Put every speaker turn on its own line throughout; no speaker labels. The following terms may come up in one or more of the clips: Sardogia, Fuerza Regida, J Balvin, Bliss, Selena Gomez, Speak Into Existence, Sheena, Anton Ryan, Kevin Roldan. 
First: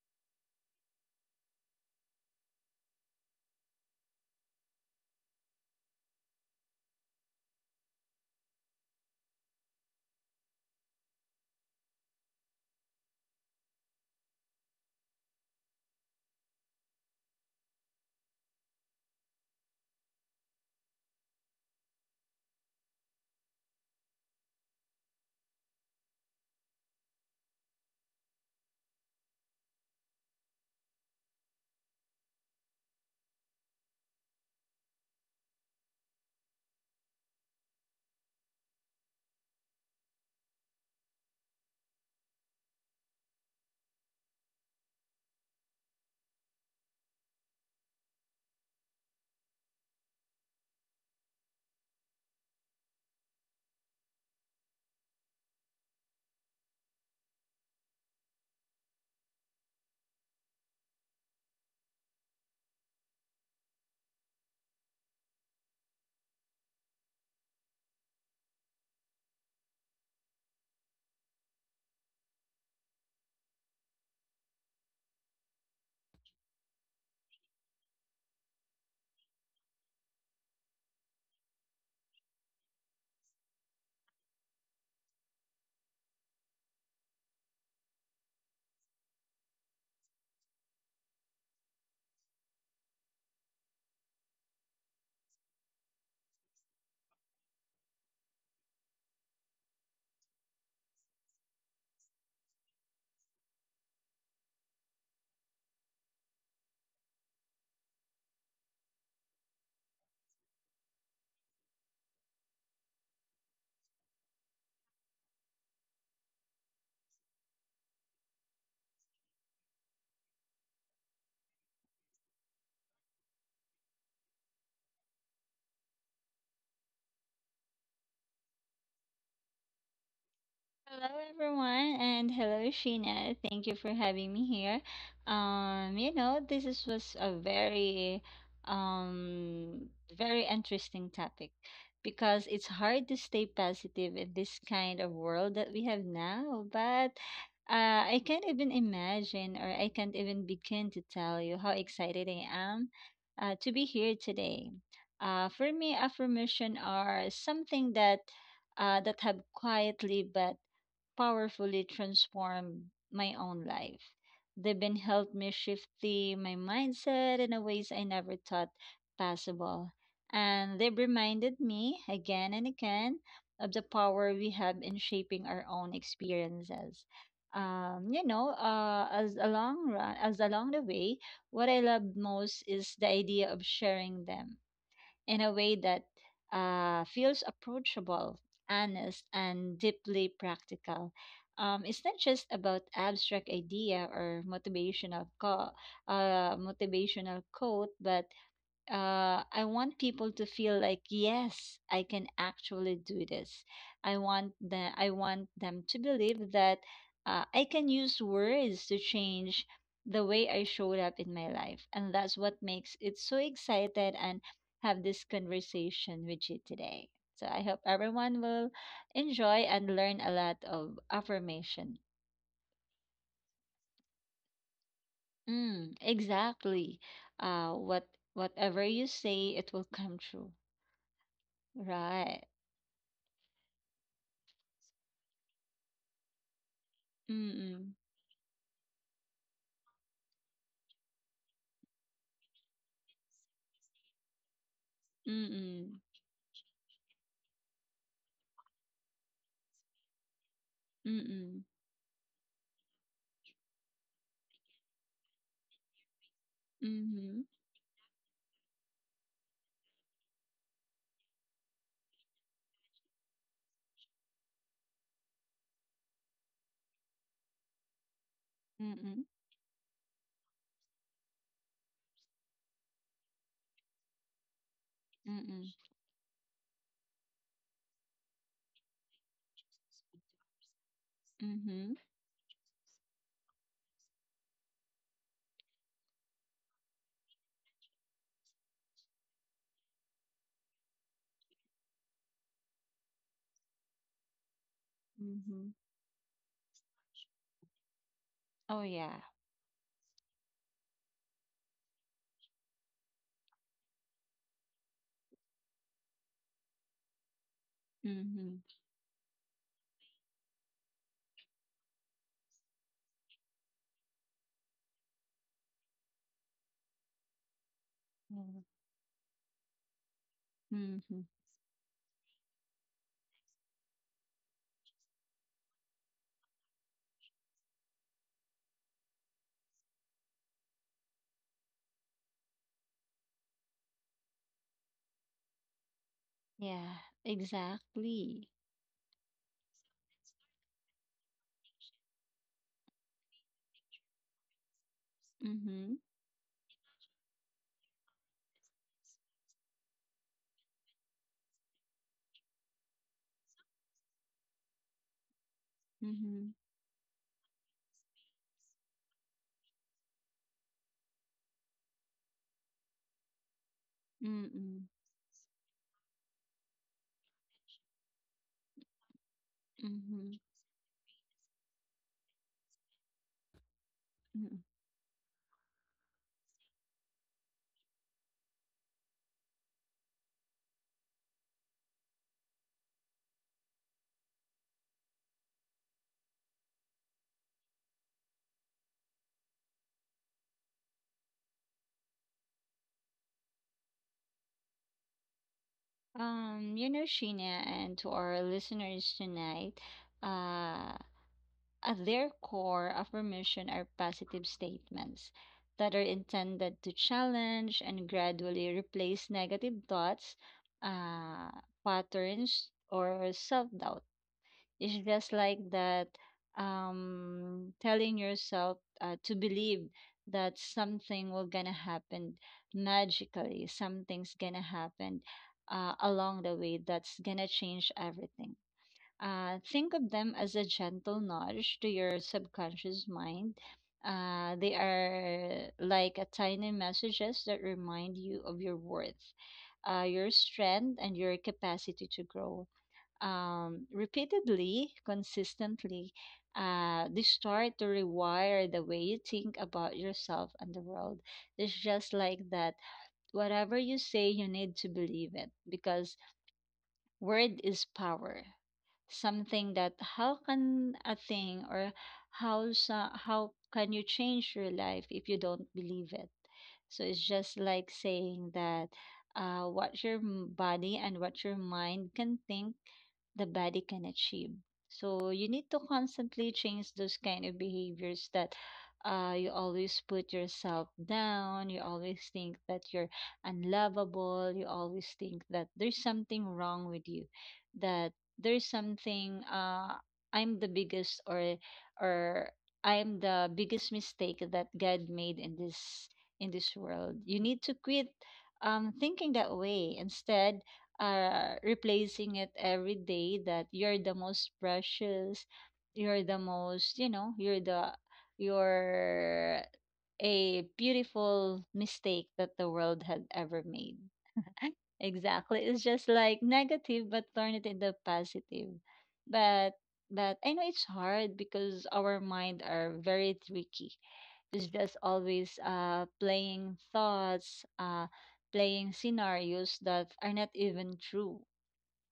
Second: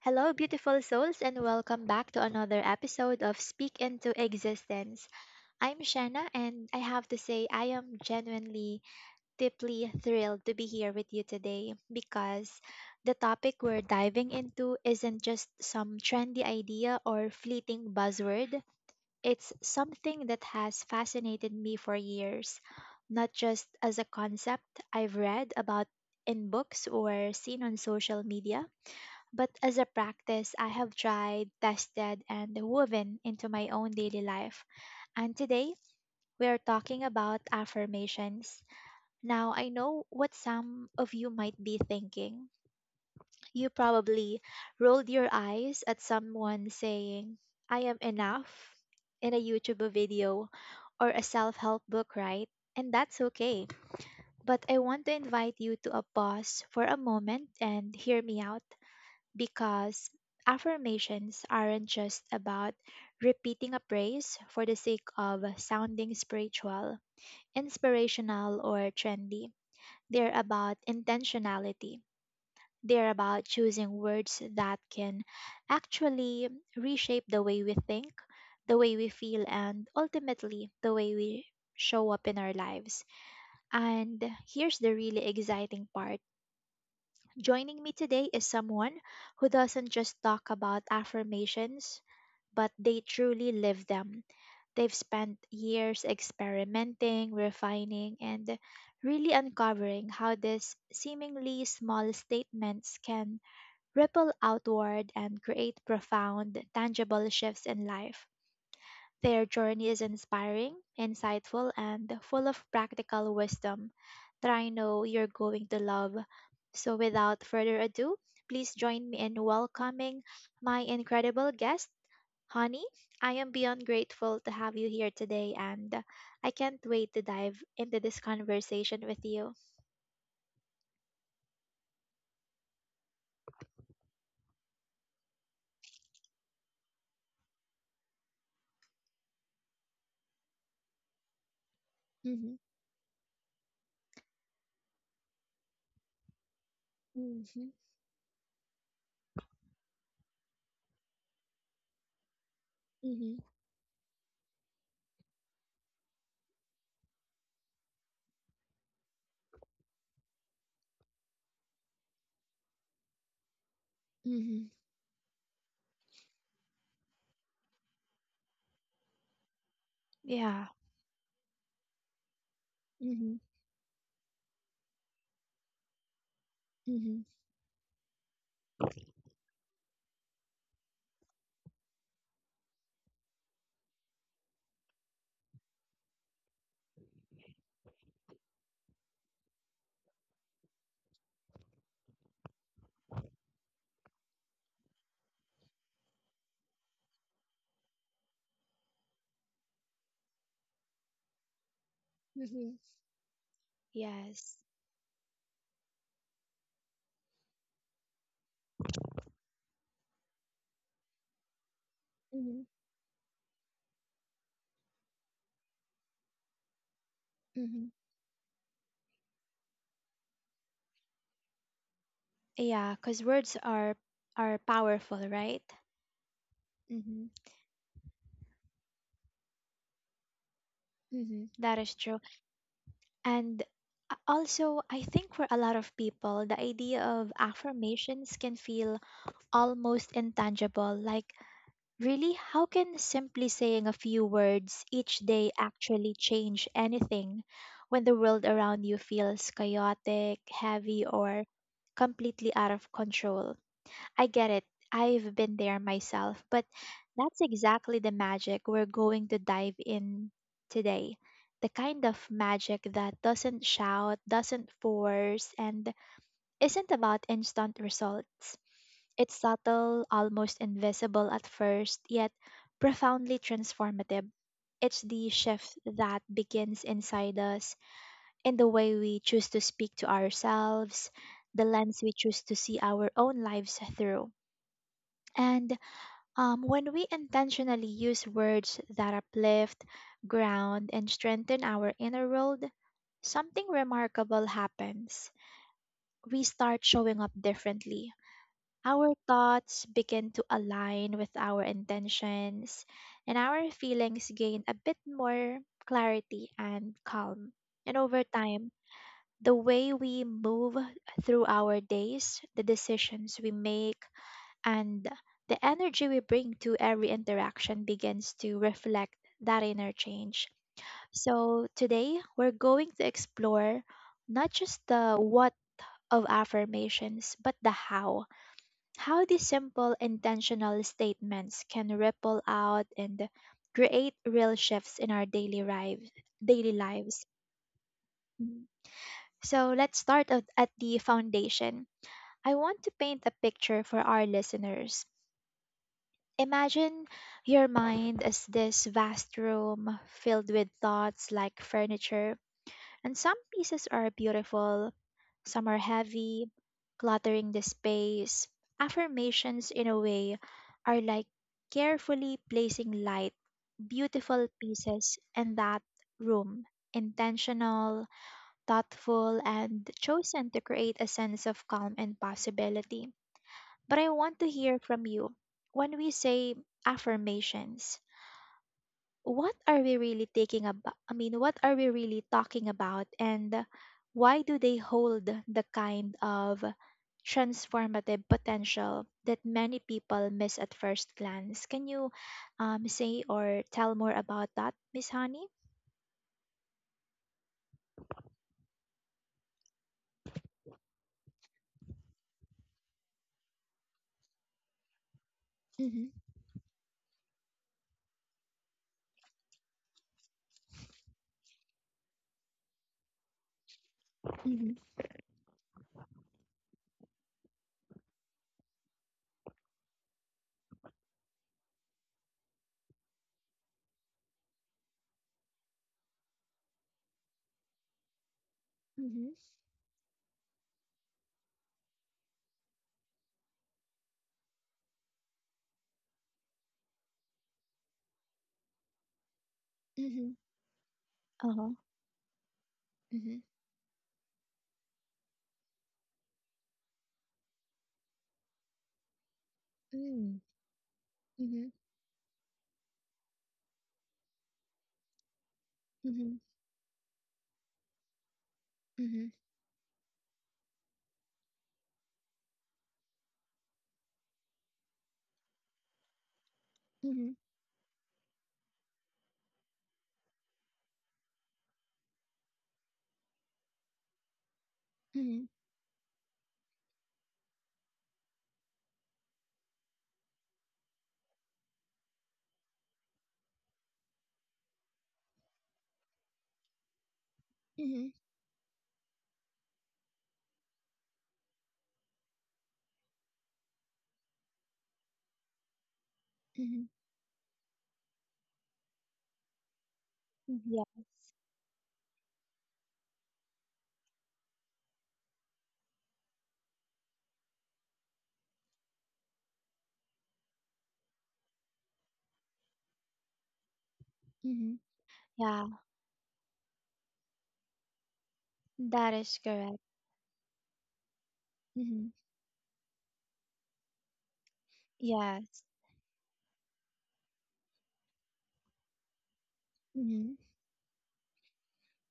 Hello, beautiful souls, and welcome back to another episode of Speak Into Existence. I'm Shanna, and I have to say, I am genuinely, deeply thrilled to be here with you today because the topic we're diving into isn't just some trendy idea or fleeting buzzword, it's something that has fascinated me for years, not just as a concept I've read about in books or seen on social media but as a practice, I have tried, tested, and woven into my own daily life. And today, we are talking about affirmations. Now, I know what some of you might be thinking. You probably rolled your eyes at someone saying, I am enough in a YouTube video or a self help book, right? And that's okay. But I want to invite you to a pause for a moment and hear me out because affirmations aren't just about repeating a praise for the sake of sounding spiritual, inspirational, or trendy. They're about intentionality. They're about choosing words that can actually reshape the way we think, the way we feel, and ultimately the way we show up in our lives. And here's the really exciting part. Joining me today is someone who doesn't just talk about affirmations, but they truly live them. They've spent years experimenting, refining, and really uncovering how these seemingly small statements can ripple outward and create profound, tangible shifts in life. Their journey is inspiring, insightful, and full of practical wisdom that I know you're going to love. So, without further ado, please join me in welcoming my incredible guest, Honey. I am beyond grateful to have you here today, and I can't wait to dive into this conversation with you.
Hello, everyone, and hello, Sheena. Thank you for having me here. This was a um, very interesting topic because
Hmm.
it's hard to stay positive in this kind of world that we have now. But
Hmm.
I can't even imagine, or I can't even begin to tell you how excited I am
Hmm.
to be here today. For me, affirmation are something that that have quietly but powerfully transformed my own life.
Hmm.
They've been helped me shift my mindset in a ways I never thought possible.
Yeah.
And they've reminded me again and again
Hmm.
of the power we have in shaping our own experiences.
Hmm.
As along run, as along the way, what I love most is the idea of sharing them in a way that feels approachable, honest, and deeply practical. It's not just about abstract idea or motivational motivational quote, but I want people to feel like yes, I can
Hmm.
actually do this.
Yes.
I want them to believe that I can use words to change the way I showed up in my life, and that's
Mm-hmm.
what makes it so excited and have this conversation with you today. So I hope everyone will enjoy and learn a lot of affirmation.
Yeah, because words are powerful, right?
Mm, exactly.
Mm-hmm.
Uh, what whatever you say, it will come true.
Mm-hmm. That is true.
Right.
And also, I think for a lot of people, the idea of
Mm, mm,
affirmations can feel almost intangible. Like, really, how can simply saying a few words each day
mm,
actually change anything when the world around you feels chaotic, heavy, or
mhm,
completely out of control? I get it. I've been there myself, but that's
mhm,
exactly the magic we're going to dive in today. The kind of magic that doesn't shout, doesn't force, and isn't about instant results.
mhm,
It's subtle, almost invisible at first, yet profoundly transformative. It's the shift that begins inside us in the way we choose to speak to ourselves, the
mhm,
lens we choose to see our own lives through. And when we intentionally use words that uplift, ground, and strengthen our inner world, something remarkable happens.
mhm.
We start showing up differently.
Oh,
Our
yeah.
thoughts begin to align with our intentions, and our feelings gain a bit more clarity and calm. And over
Mhm,
time, the way we move through our days, the decisions we make, and the energy we bring to every interaction begins to
Mm.
reflect that inner change.
Mhm.
So today we're going to explore not just the what of affirmations, but the how. How these simple intentional statements can ripple out and create real shifts in our daily lives daily
Yeah,
lives.
exactly.
Mhm. So let's start at the foundation. I want to paint a picture for our listeners.
Mhm,
Imagine your mind as this vast room filled with thoughts like furniture, and some pieces are beautiful, some are heavy,
mhm,
cluttering the space. Affirmations, in a way, are like carefully placing light, beautiful
mhm,
pieces in that room, intentional, thoughtful, and
mhm,
chosen to create a sense of calm and possibility. But I want to
mhm.
hear from you. When we say affirmations, what are we really taking about? I mean, what are we really talking about? And why do they hold the kind of transformative potential that many people miss at first glance? Can you say or tell more about that, Miss Honey?
You know, Sheena, and to our listeners tonight, uh, At their core, affirmation are positive statements that are
Mm-hmm.
intended to challenge and gradually replace negative thoughts, uh, patterns, or self doubt.
Mm-hmm.
It's just like that telling yourself to believe that something will gonna happen magically, something's gonna happen along the way that's gonna change everything.
Mm-hmm.
Think of them as a gentle nudge to your subconscious mind. They are like a tiny messages that remind you of your worth, your
Mm-hmm.
strength, and your
Uh-huh.
capacity to grow.
Mm-hmm.
Repeatedly, consistently, they start to rewire the way you think about
Mm-hmm.
yourself and the world.
Mm-hmm.
It's just like that. Whatever you say, you need to believe it, because
Mm-hmm.
word is power. Something that how can a thing or how can you change your life if you don't believe it? So it's
Mm-hmm.
just like saying that body and what your mind can think, the body can achieve. So
Mm-hmm.
you need to constantly change those kind of behaviors that you always put yourself down, you always think that you're unlovable, you always think that there's something wrong with you,
Mm-hmm.
that there's something I'm the biggest or I'm the biggest mistake that God made in this world. You need to quit thinking that way. Instead,
Mm-hmm.
replacing it every day that you're the most precious, you're the most, you know, you're the you're a beautiful mistake that the world had ever made.
Yeah.
Exactly.
Yeah,
It's just like negative, but turn it into positive.
that is
But
correct.
but I know it's hard because
Hmm.
our mind are very tricky. It's just always
Yes.
playing thoughts, playing scenarios that are
Hmm.
not even true,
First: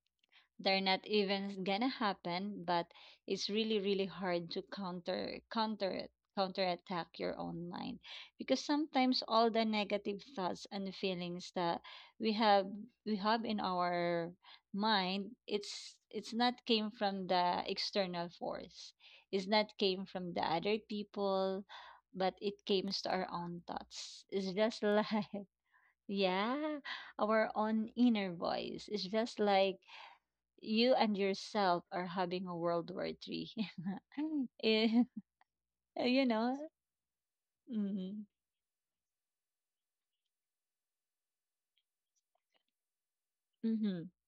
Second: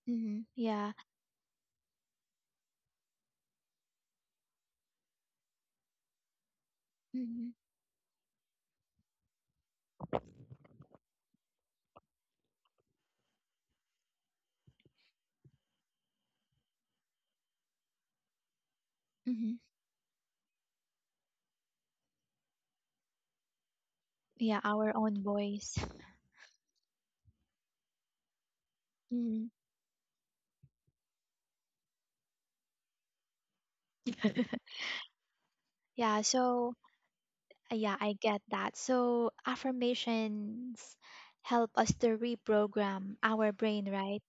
Hmm.
they're
Yeah.
not even gonna happen, but it's really really hard to counterattack your
Hmm.
own mind, because sometimes all the negative thoughts and feelings that we have we have in our mind, it's not came from the external force, it's
Hmm.
not came from the other people, but it came to our own thoughts. It's
Yeah,
just
our own
like
voice.
yeah, our own inner voice. It's just
Hmm.
like you and yourself are having a World War Three. Eh,
Yeah,
you know.
so yeah, I
Mm-hmm.
get that. So affirmations help us to reprogram our brain,
Mm-hmm.
right?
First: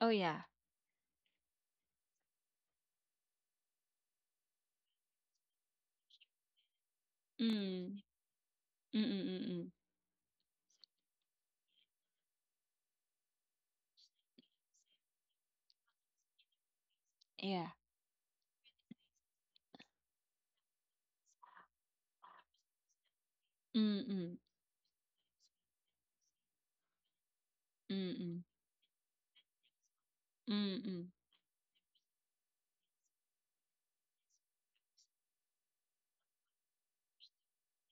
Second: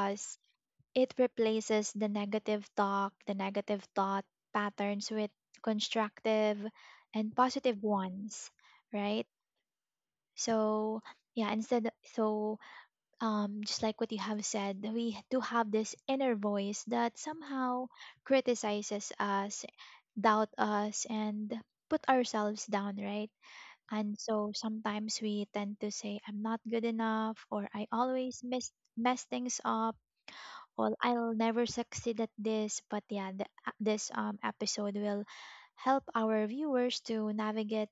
Oh yeah.
it replaces the negative talk, the negative thought patterns with constructive and positive
Mm.
ones, right?
Mm-mm-mm.
So yeah, instead so just like what you have said, we do have this inner voice that
Yeah.
somehow criticizes us, doubt us, and put ourselves down, right? And
Mm-mm.
so sometimes we tend to say, I'm not good enough, or I always
Mm-mm.
miss, mess things up, or
Mm-mm.
I'll never succeed at this. But yeah, the, this episode will help our viewers to navigate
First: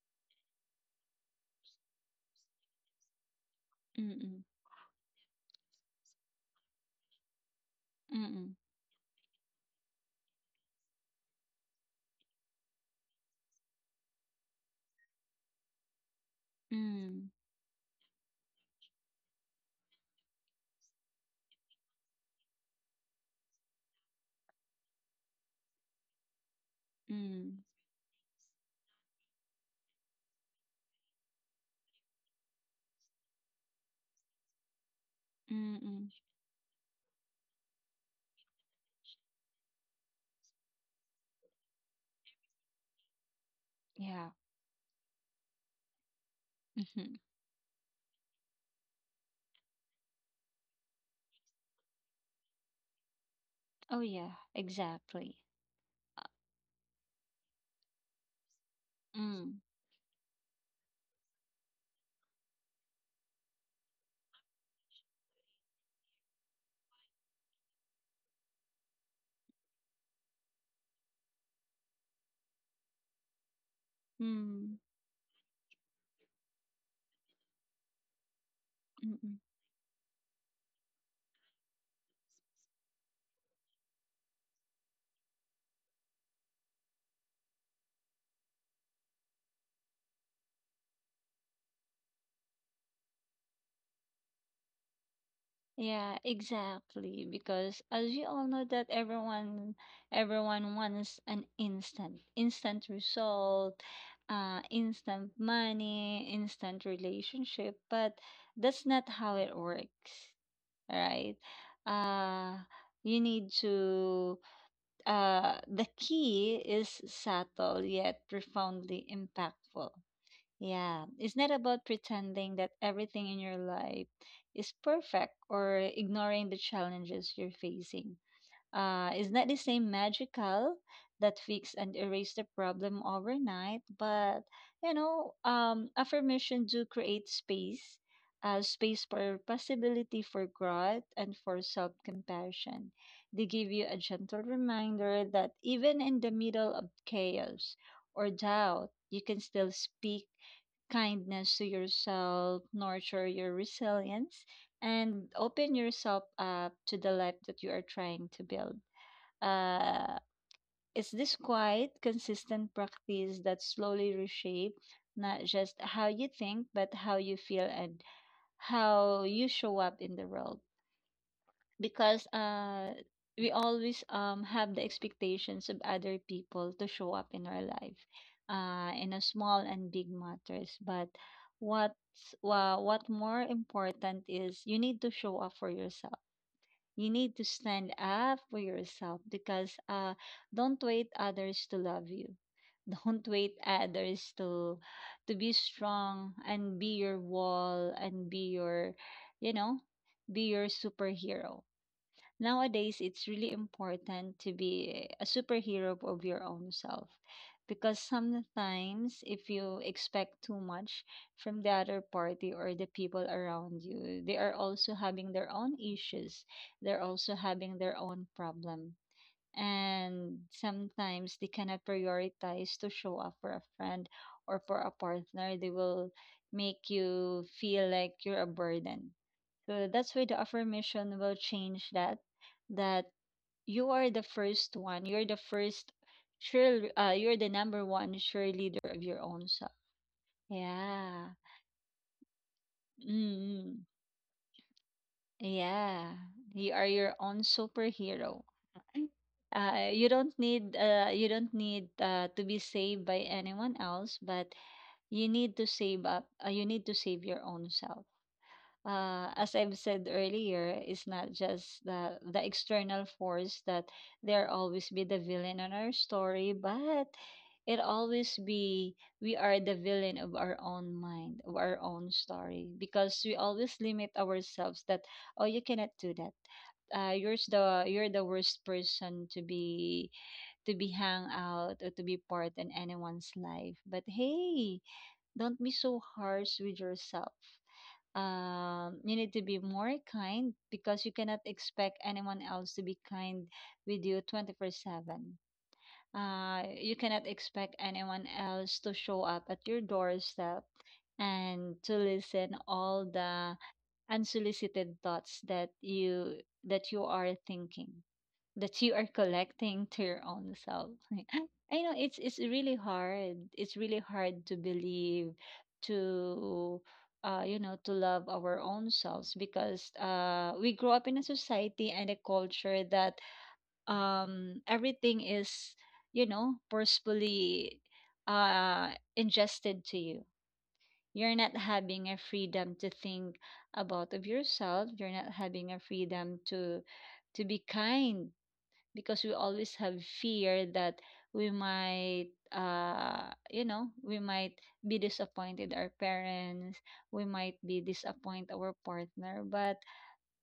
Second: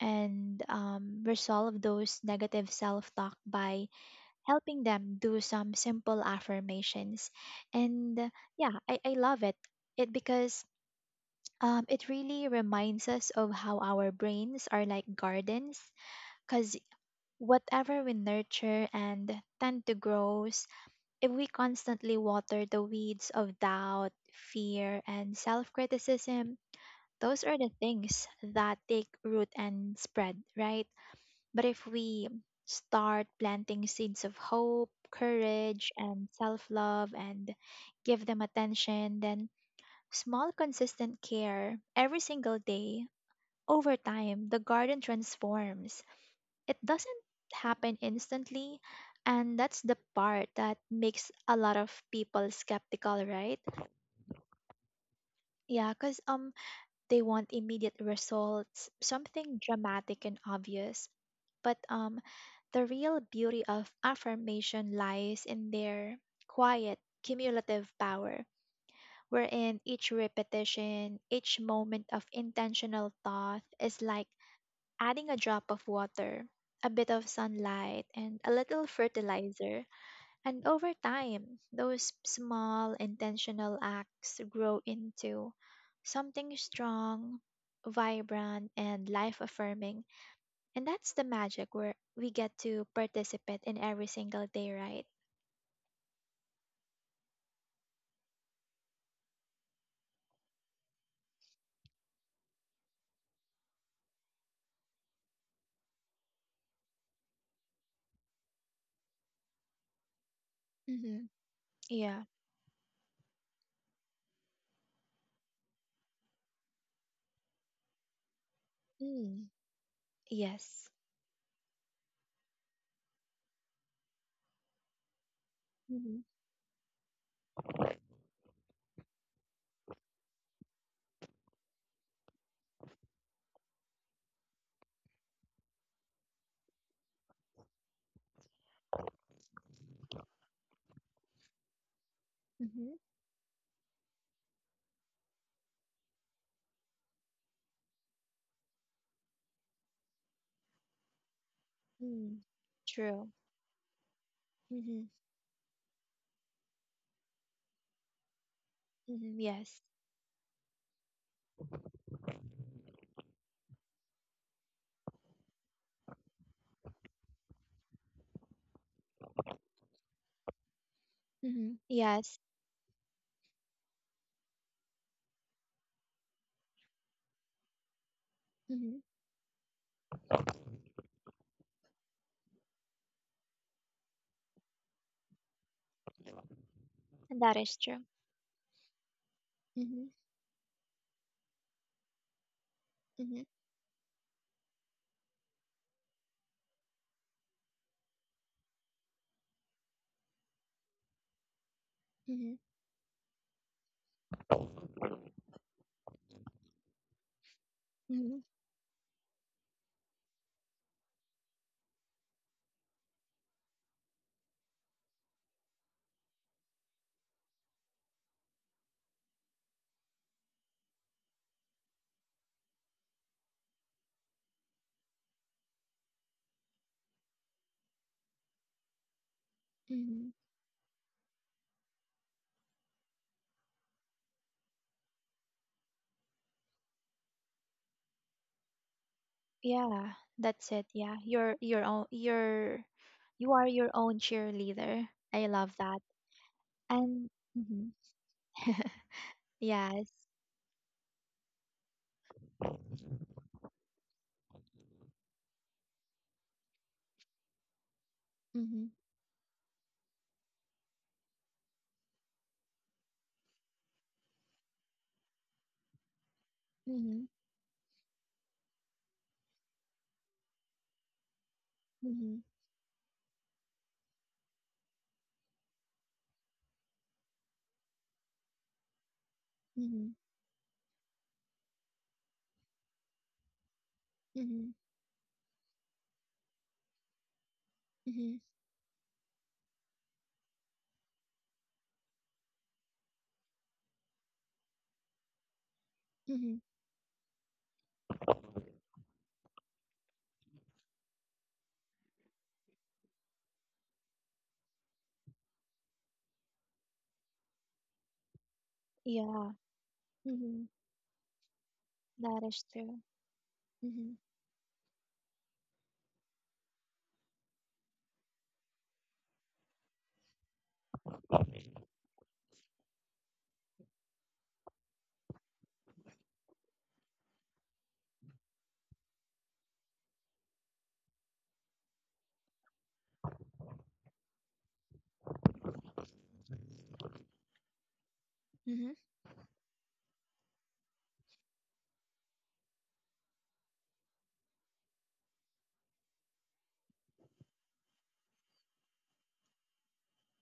and resolve those negative self talk by
Mm-mm.
helping them do some simple affirmations. And
Mm-mm.
yeah, I love it. Because it really reminds us of how our brains are like gardens because
Mm.
whatever we nurture and tend to grows if we constantly water the weeds of doubt, fear, and self criticism, those are
Mm.
the things that take root and spread, right? But if we start planting seeds of hope, courage,
Mm-mm.
and self love and give them attention, then small, consistent care every single day, over
Yeah.
time, the garden transforms. It
Mm-hmm.
doesn't happen instantly. And that's the part that makes a lot of people skeptical, right?
Oh yeah. Exactly.
Yeah, because they want immediate results, something
Mm.
dramatic and obvious. But the real beauty of affirmation lies in their quiet, cumulative power, wherein each repetition, each moment of intentional thought is like
Mm.
adding a drop of water, a bit of sunlight, and a little
Mm-mm.
fertilizer. And over time, those small intentional acts grow into something strong, vibrant, and life affirming, and that's the magic where we get to participate in every single day, right?
Yeah, exactly. Because as we all know that everyone wants an instant result, instant money, instant relationship, but that's not how it works,
Mm-hmm.
right?
Yeah.
Uh, you need to the key is subtle yet profoundly
Mm.
impactful.
Yes.
Yeah, it's not about pretending that everything in your life is perfect or
Mm-hmm.
ignoring the challenges you're facing. It's not the same magical that fix and erase the problem overnight, but affirmation do create space, space for possibility, for growth, and for self-compassion.
Mm-hmm.
They give you a gentle reminder that even in the middle of chaos or doubt, you can still speak kindness to
Mm.
yourself, nurture
True.
your resilience,
Mm-hmm.
and open yourself up to the life that you are trying to build.
Mm-hmm. Yes.
Uh, it's this quiet, consistent practice that slowly reshape not just how you think, but how you feel and how you show up in the world,
Mm-hmm.
because
Yes.
we always have the expectations of other people to show up in our life
Mm-hmm.
in a small and big matters, but what more important is you need to show up for yourself, you need
And
to
that is
stand
true.
up for yourself, because
Mm-hmm.
don't wait others to love you, don't
Mm-hmm.
wait others to be strong and be your wall and be your, you know, be your superhero.
Mm-hmm.
Nowadays, it's really important to be a superhero of your own self, because
Mm-hmm.
sometimes if you expect too much from the other party or the people around you, they are also having their own issues. They're also having their own problem, and sometimes they cannot prioritize to show up for a friend or for a partner. They will make you feel like you're a burden, so that's why
Mm-hmm.
the affirmation will change that, that you are the first one, you're the number one sure leader of your own self.
Yeah. That's it. Yeah.
Yeah,
You are
mm.
your own cheerleader. I love that.
Yeah, you are your
And
own
Mhm.
superhero.
Yes.
You don't need to be saved by anyone else, but you need to save up. You need to save your own self.
Mm-hmm.
As I've said earlier, it's not just the external force that there always be the villain on our story, but
Mm-hmm.
it always be we are the villain of our own mind, of our own
Mm-hmm.
story, because we always limit ourselves that oh, you cannot do that. You're the worst person to
Mm-hmm.
be hang out or to be part in anyone's life. But
Mm-hmm.
hey, don't be so harsh with yourself.
Mhm.
You need to be more kind, because you cannot expect anyone else to be kind with you 24/7.
Mhm.
You cannot expect anyone else to show up at your doorstep and to listen all the unsolicited thoughts that you are thinking, that you are
Yeah.
collecting to your own
Mhm.
self. Like, I know it's
That is
really
true.
hard. It's really
Mhm.
hard to believe, to to love our own selves, because we grow up in a society and a culture that everything is, you know, forcefully ingested to you. You're not having a freedom to think about of yourself. You're not having a freedom to be kind,
Mhm.
because we always have fear that we might be disappointed our parents, we might be disappoint our partner, but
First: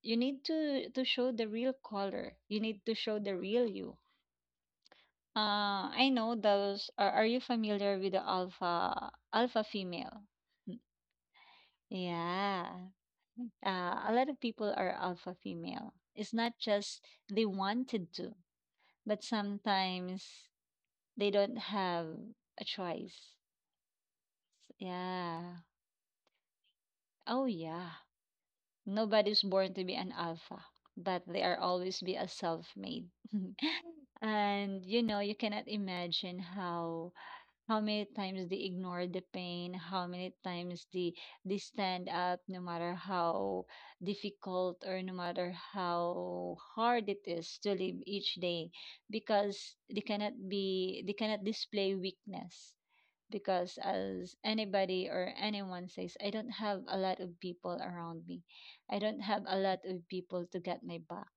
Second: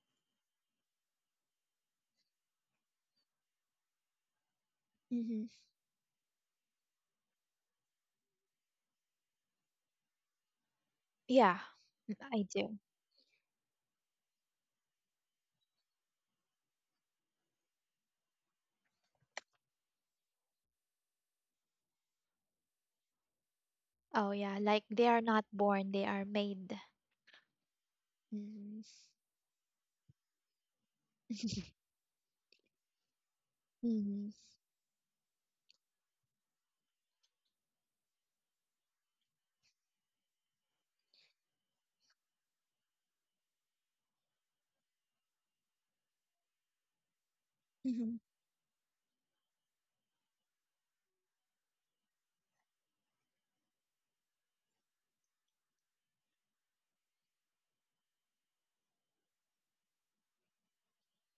you need to show the real color, you need to show the real you.
Mhm.
I know those are you familiar with the alpha female? Mm,
Yeah, mm, I
yeah.
do.
A lot of people are alpha female. It's not just they wanted to, but sometimes they don't have a choice.
Oh, yeah. Like they are
Yeah.
not born, they are made.
Oh, yeah.
Mhm.
Nobody's born to be an alpha, but they are always be a self-made.
Mhm.
And you know, you cannot imagine how many times they ignore the pain, how many times they stand up, no matter how difficult or no matter how hard it is to live
Mhm.
each day, because they cannot display weakness, because as anybody or anyone says, I don't have a lot of people around me. I don't have a lot of people to get my back.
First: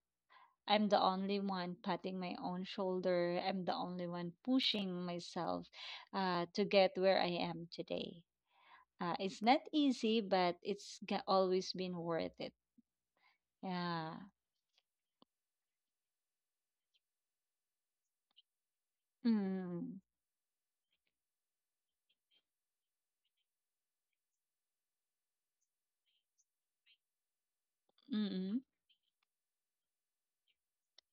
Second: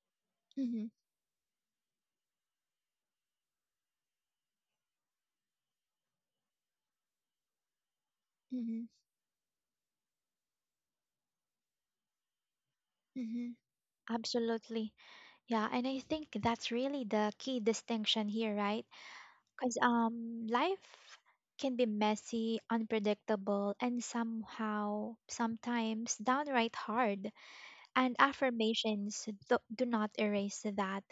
I'm
Mhm.
the only one patting my own shoulder. I'm the only one pushing myself to get where I am today.
Mhm.
It's not easy, but it's always been worth it.
Mhm.
Yeah.
Absolutely. Yeah, and I think that's really the key distinction here, right? Because
Mm.
life can be messy, unpredictable, and somehow, sometimes downright hard. And
Mm-mm.
affirmations do not erase that.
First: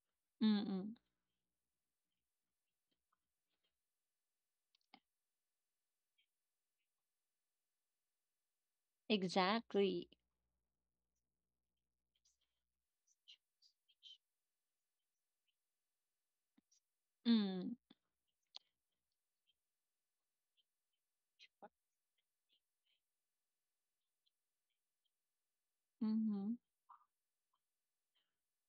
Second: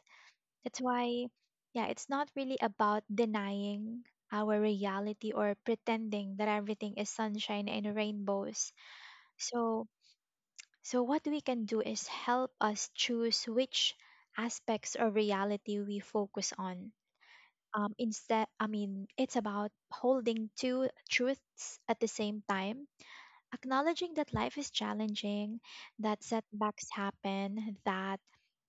That's
Mm-mm.
why, yeah, it's not really about denying our reality or pretending that everything is sunshine and rainbows. So,
Exactly.
so what we can do is help us choose which aspects of reality we focus on.
Mm.
Instead, I mean, it's about holding two truths at the same time. Acknowledging that life is challenging, that
Mm-hmm.
setbacks happen, that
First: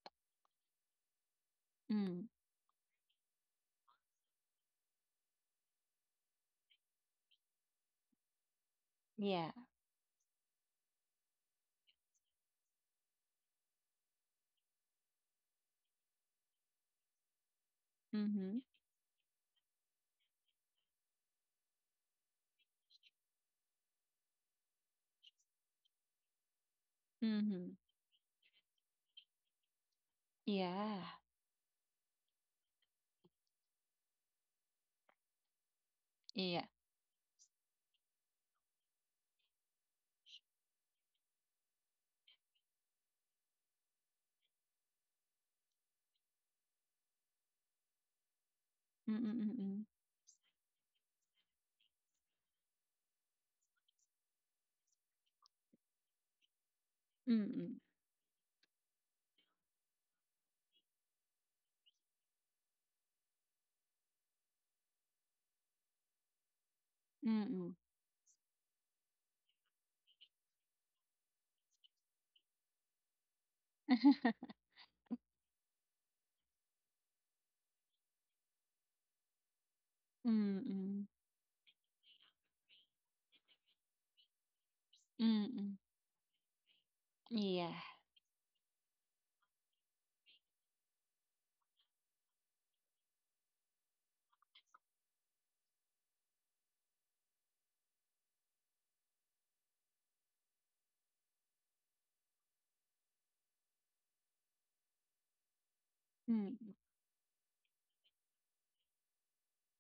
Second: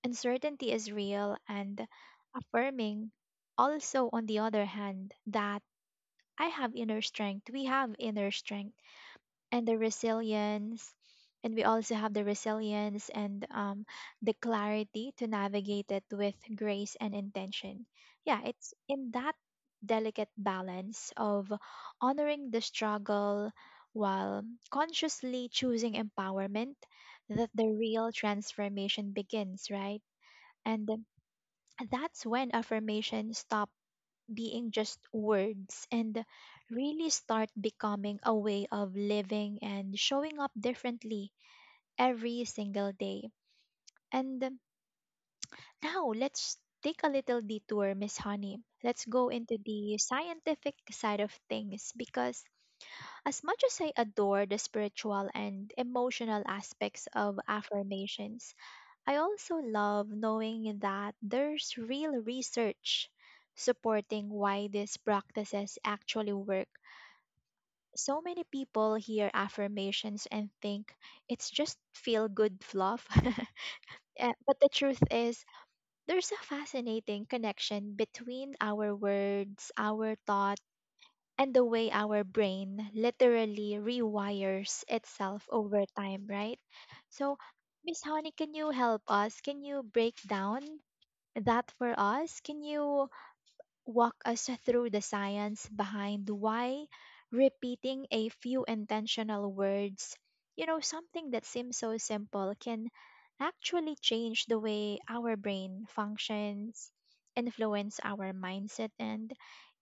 uncertainty is real, and
Mm.
affirming also, on the other hand, that I have inner strength, we have inner strength
Yeah.
and the resilience, and we also have the resilience and the clarity to navigate it with grace and intention. Yeah,
Mm-hmm.
it's in that delicate balance of honoring the struggle while consciously choosing empowerment that the
Mm-hmm.
real transformation begins, right? And
Yeah.
that's when affirmation stop being just words and
Iya,
really start becoming a way of living and showing up differently every single day. And now let's take a little detour, Miss Honey. Let's
mm,
go into
mm,
the scientific side of things because as much as I adore the spiritual and emotional aspects of
mm,
affirmations, I also love knowing that there's real research supporting why these practices actually work.
mm,
So many people hear affirmations and think it's just feel good fluff. But the truth is, there's a fascinating connection between our words, our thought,
mm,
and the way our brain literally rewires
mm,
itself
mm.
over time, right? So,
Yeah.
Miss Honey, can you help us? Can you break down that for us? Can you walk us through the science behind why repeating a few intentional words, something that seems so simple, can actually change the way our brain
Mm.
functions, influence our mindset, and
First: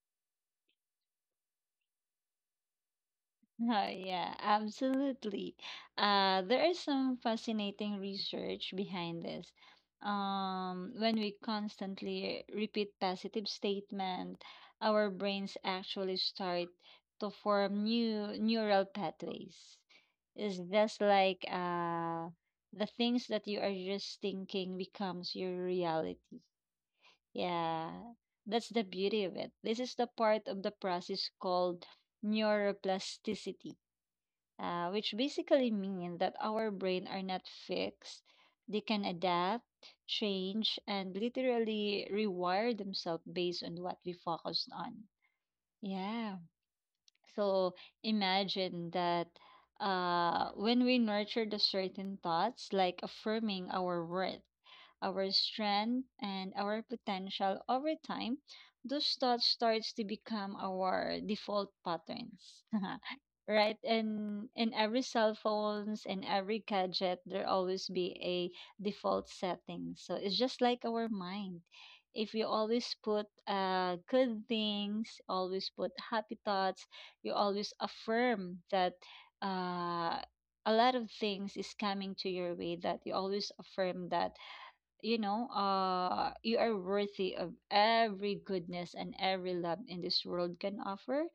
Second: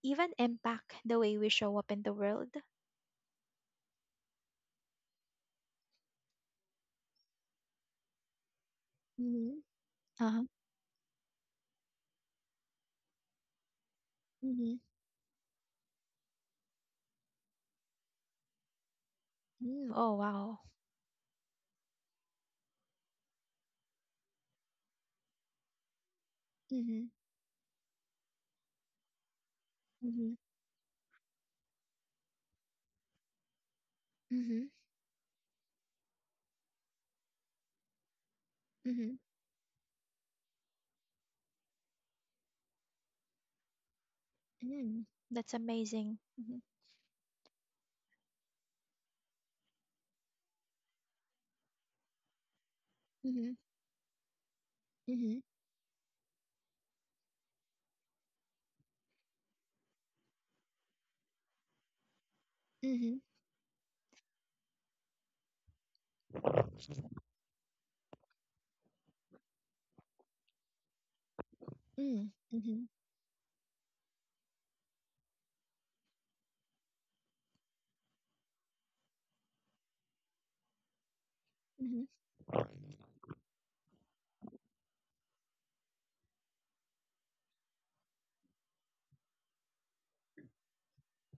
even impact the way we show up in the world.
Oh, yeah, absolutely. There is some fascinating research behind this.
Mhm. Uh-huh.
When we constantly repeat positive statement,
Mhm.
our brains actually start to form new neural pathways.
Mm, oh,
It's
wow.
just like the things that you are just thinking becomes your reality.
Mm-hmm.
Yeah, that's the beauty of it. This is the
Mhm.
part of the process called neuroplasticity,
Mm-hmm.
which basically means that our brain are not fixed. They can
Mm-hmm.
adapt, change, and literally rewire themselves based on what we focus on.
Mm, that's amazing.
Yeah.
Mm-hmm.
So imagine that when we nurture the certain thoughts, like
Mhm.
affirming our worth, our
Mhm.
strength, and our potential over time, those thoughts starts to become our default patterns.
Mhm.
Right? And in every cell phones and every gadget, there always be a default setting. So it's just like our mind. If you
Mm-hmm.
always put good things, always put happy thoughts, you always affirm that uh, a lot of things is
Mhm.
coming to your way, that you always affirm that you are worthy of every goodness and every love in this world can offer,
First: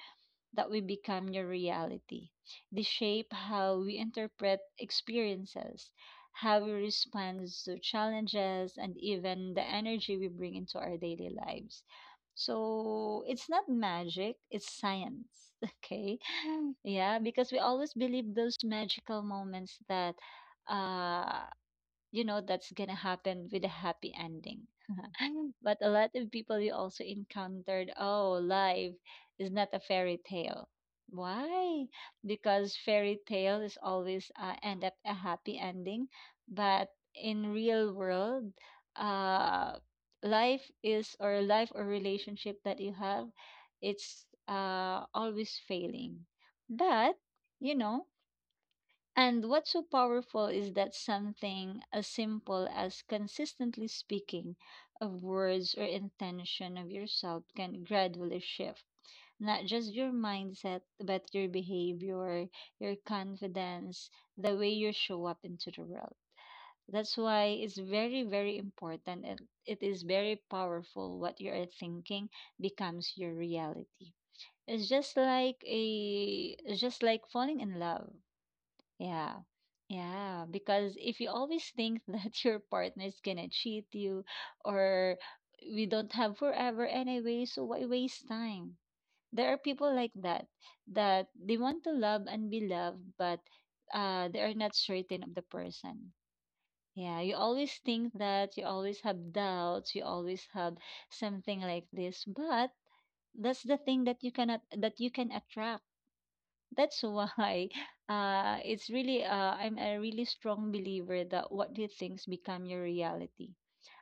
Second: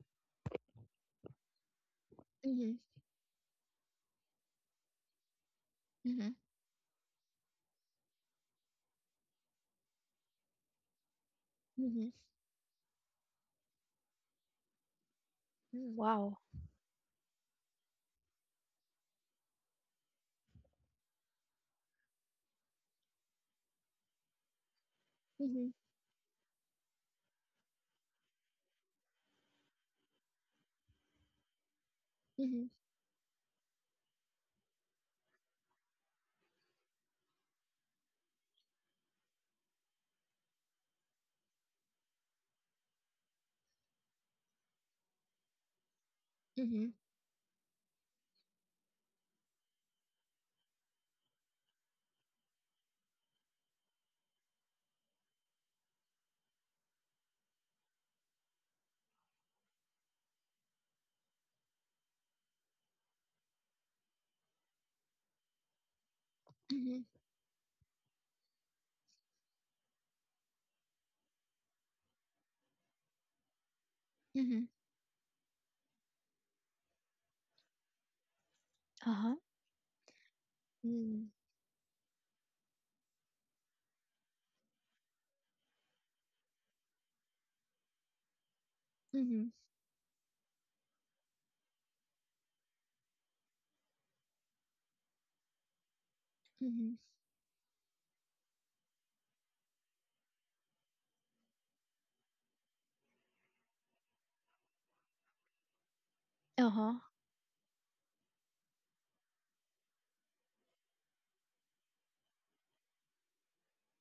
that will become your reality.
Mhm.
They shape how we interpret experiences,
Mhm.
how we respond to challenges, and even the energy we bring into our daily lives.
Mhm.
So it's not magic, it's science.
Mhm.
Okay.
Wow.
Yeah, because we always believe those magical moments that uh that's gonna happen with a happy ending.
Mhm.
But a lot of people you also encountered, oh, life is not a fairy tale. Why?
Mhm.
Because fairy tale is always end up a happy ending, but in real world, uh, life is or life or relationship that you have, it's always failing.
Mhm.
But you know. And what's so powerful is that something as simple as consistently speaking of words or intention of yourself can gradually shift not just your mindset, but your behavior, your confidence, the way you show up into the world.
Mhm.
That's why it's very, very important and it is very powerful what you are thinking becomes your reality.
Mhm.
It's just like falling in love.
Uh-huh.
Yeah. Yeah, because if you
Mm.
always think that your partner is gonna cheat you, or we don't have forever anyway, so why waste time? There
Mhm.
are people like that that they want to love and be loved, but they are not certain of the person.
Mhm.
Yeah, you always think that you always have doubts, you always have something like this, but that's the thing that you cannot that you can attract.
Uh-huh.
That's why it's really I'm a really strong believer that what you think's become your reality.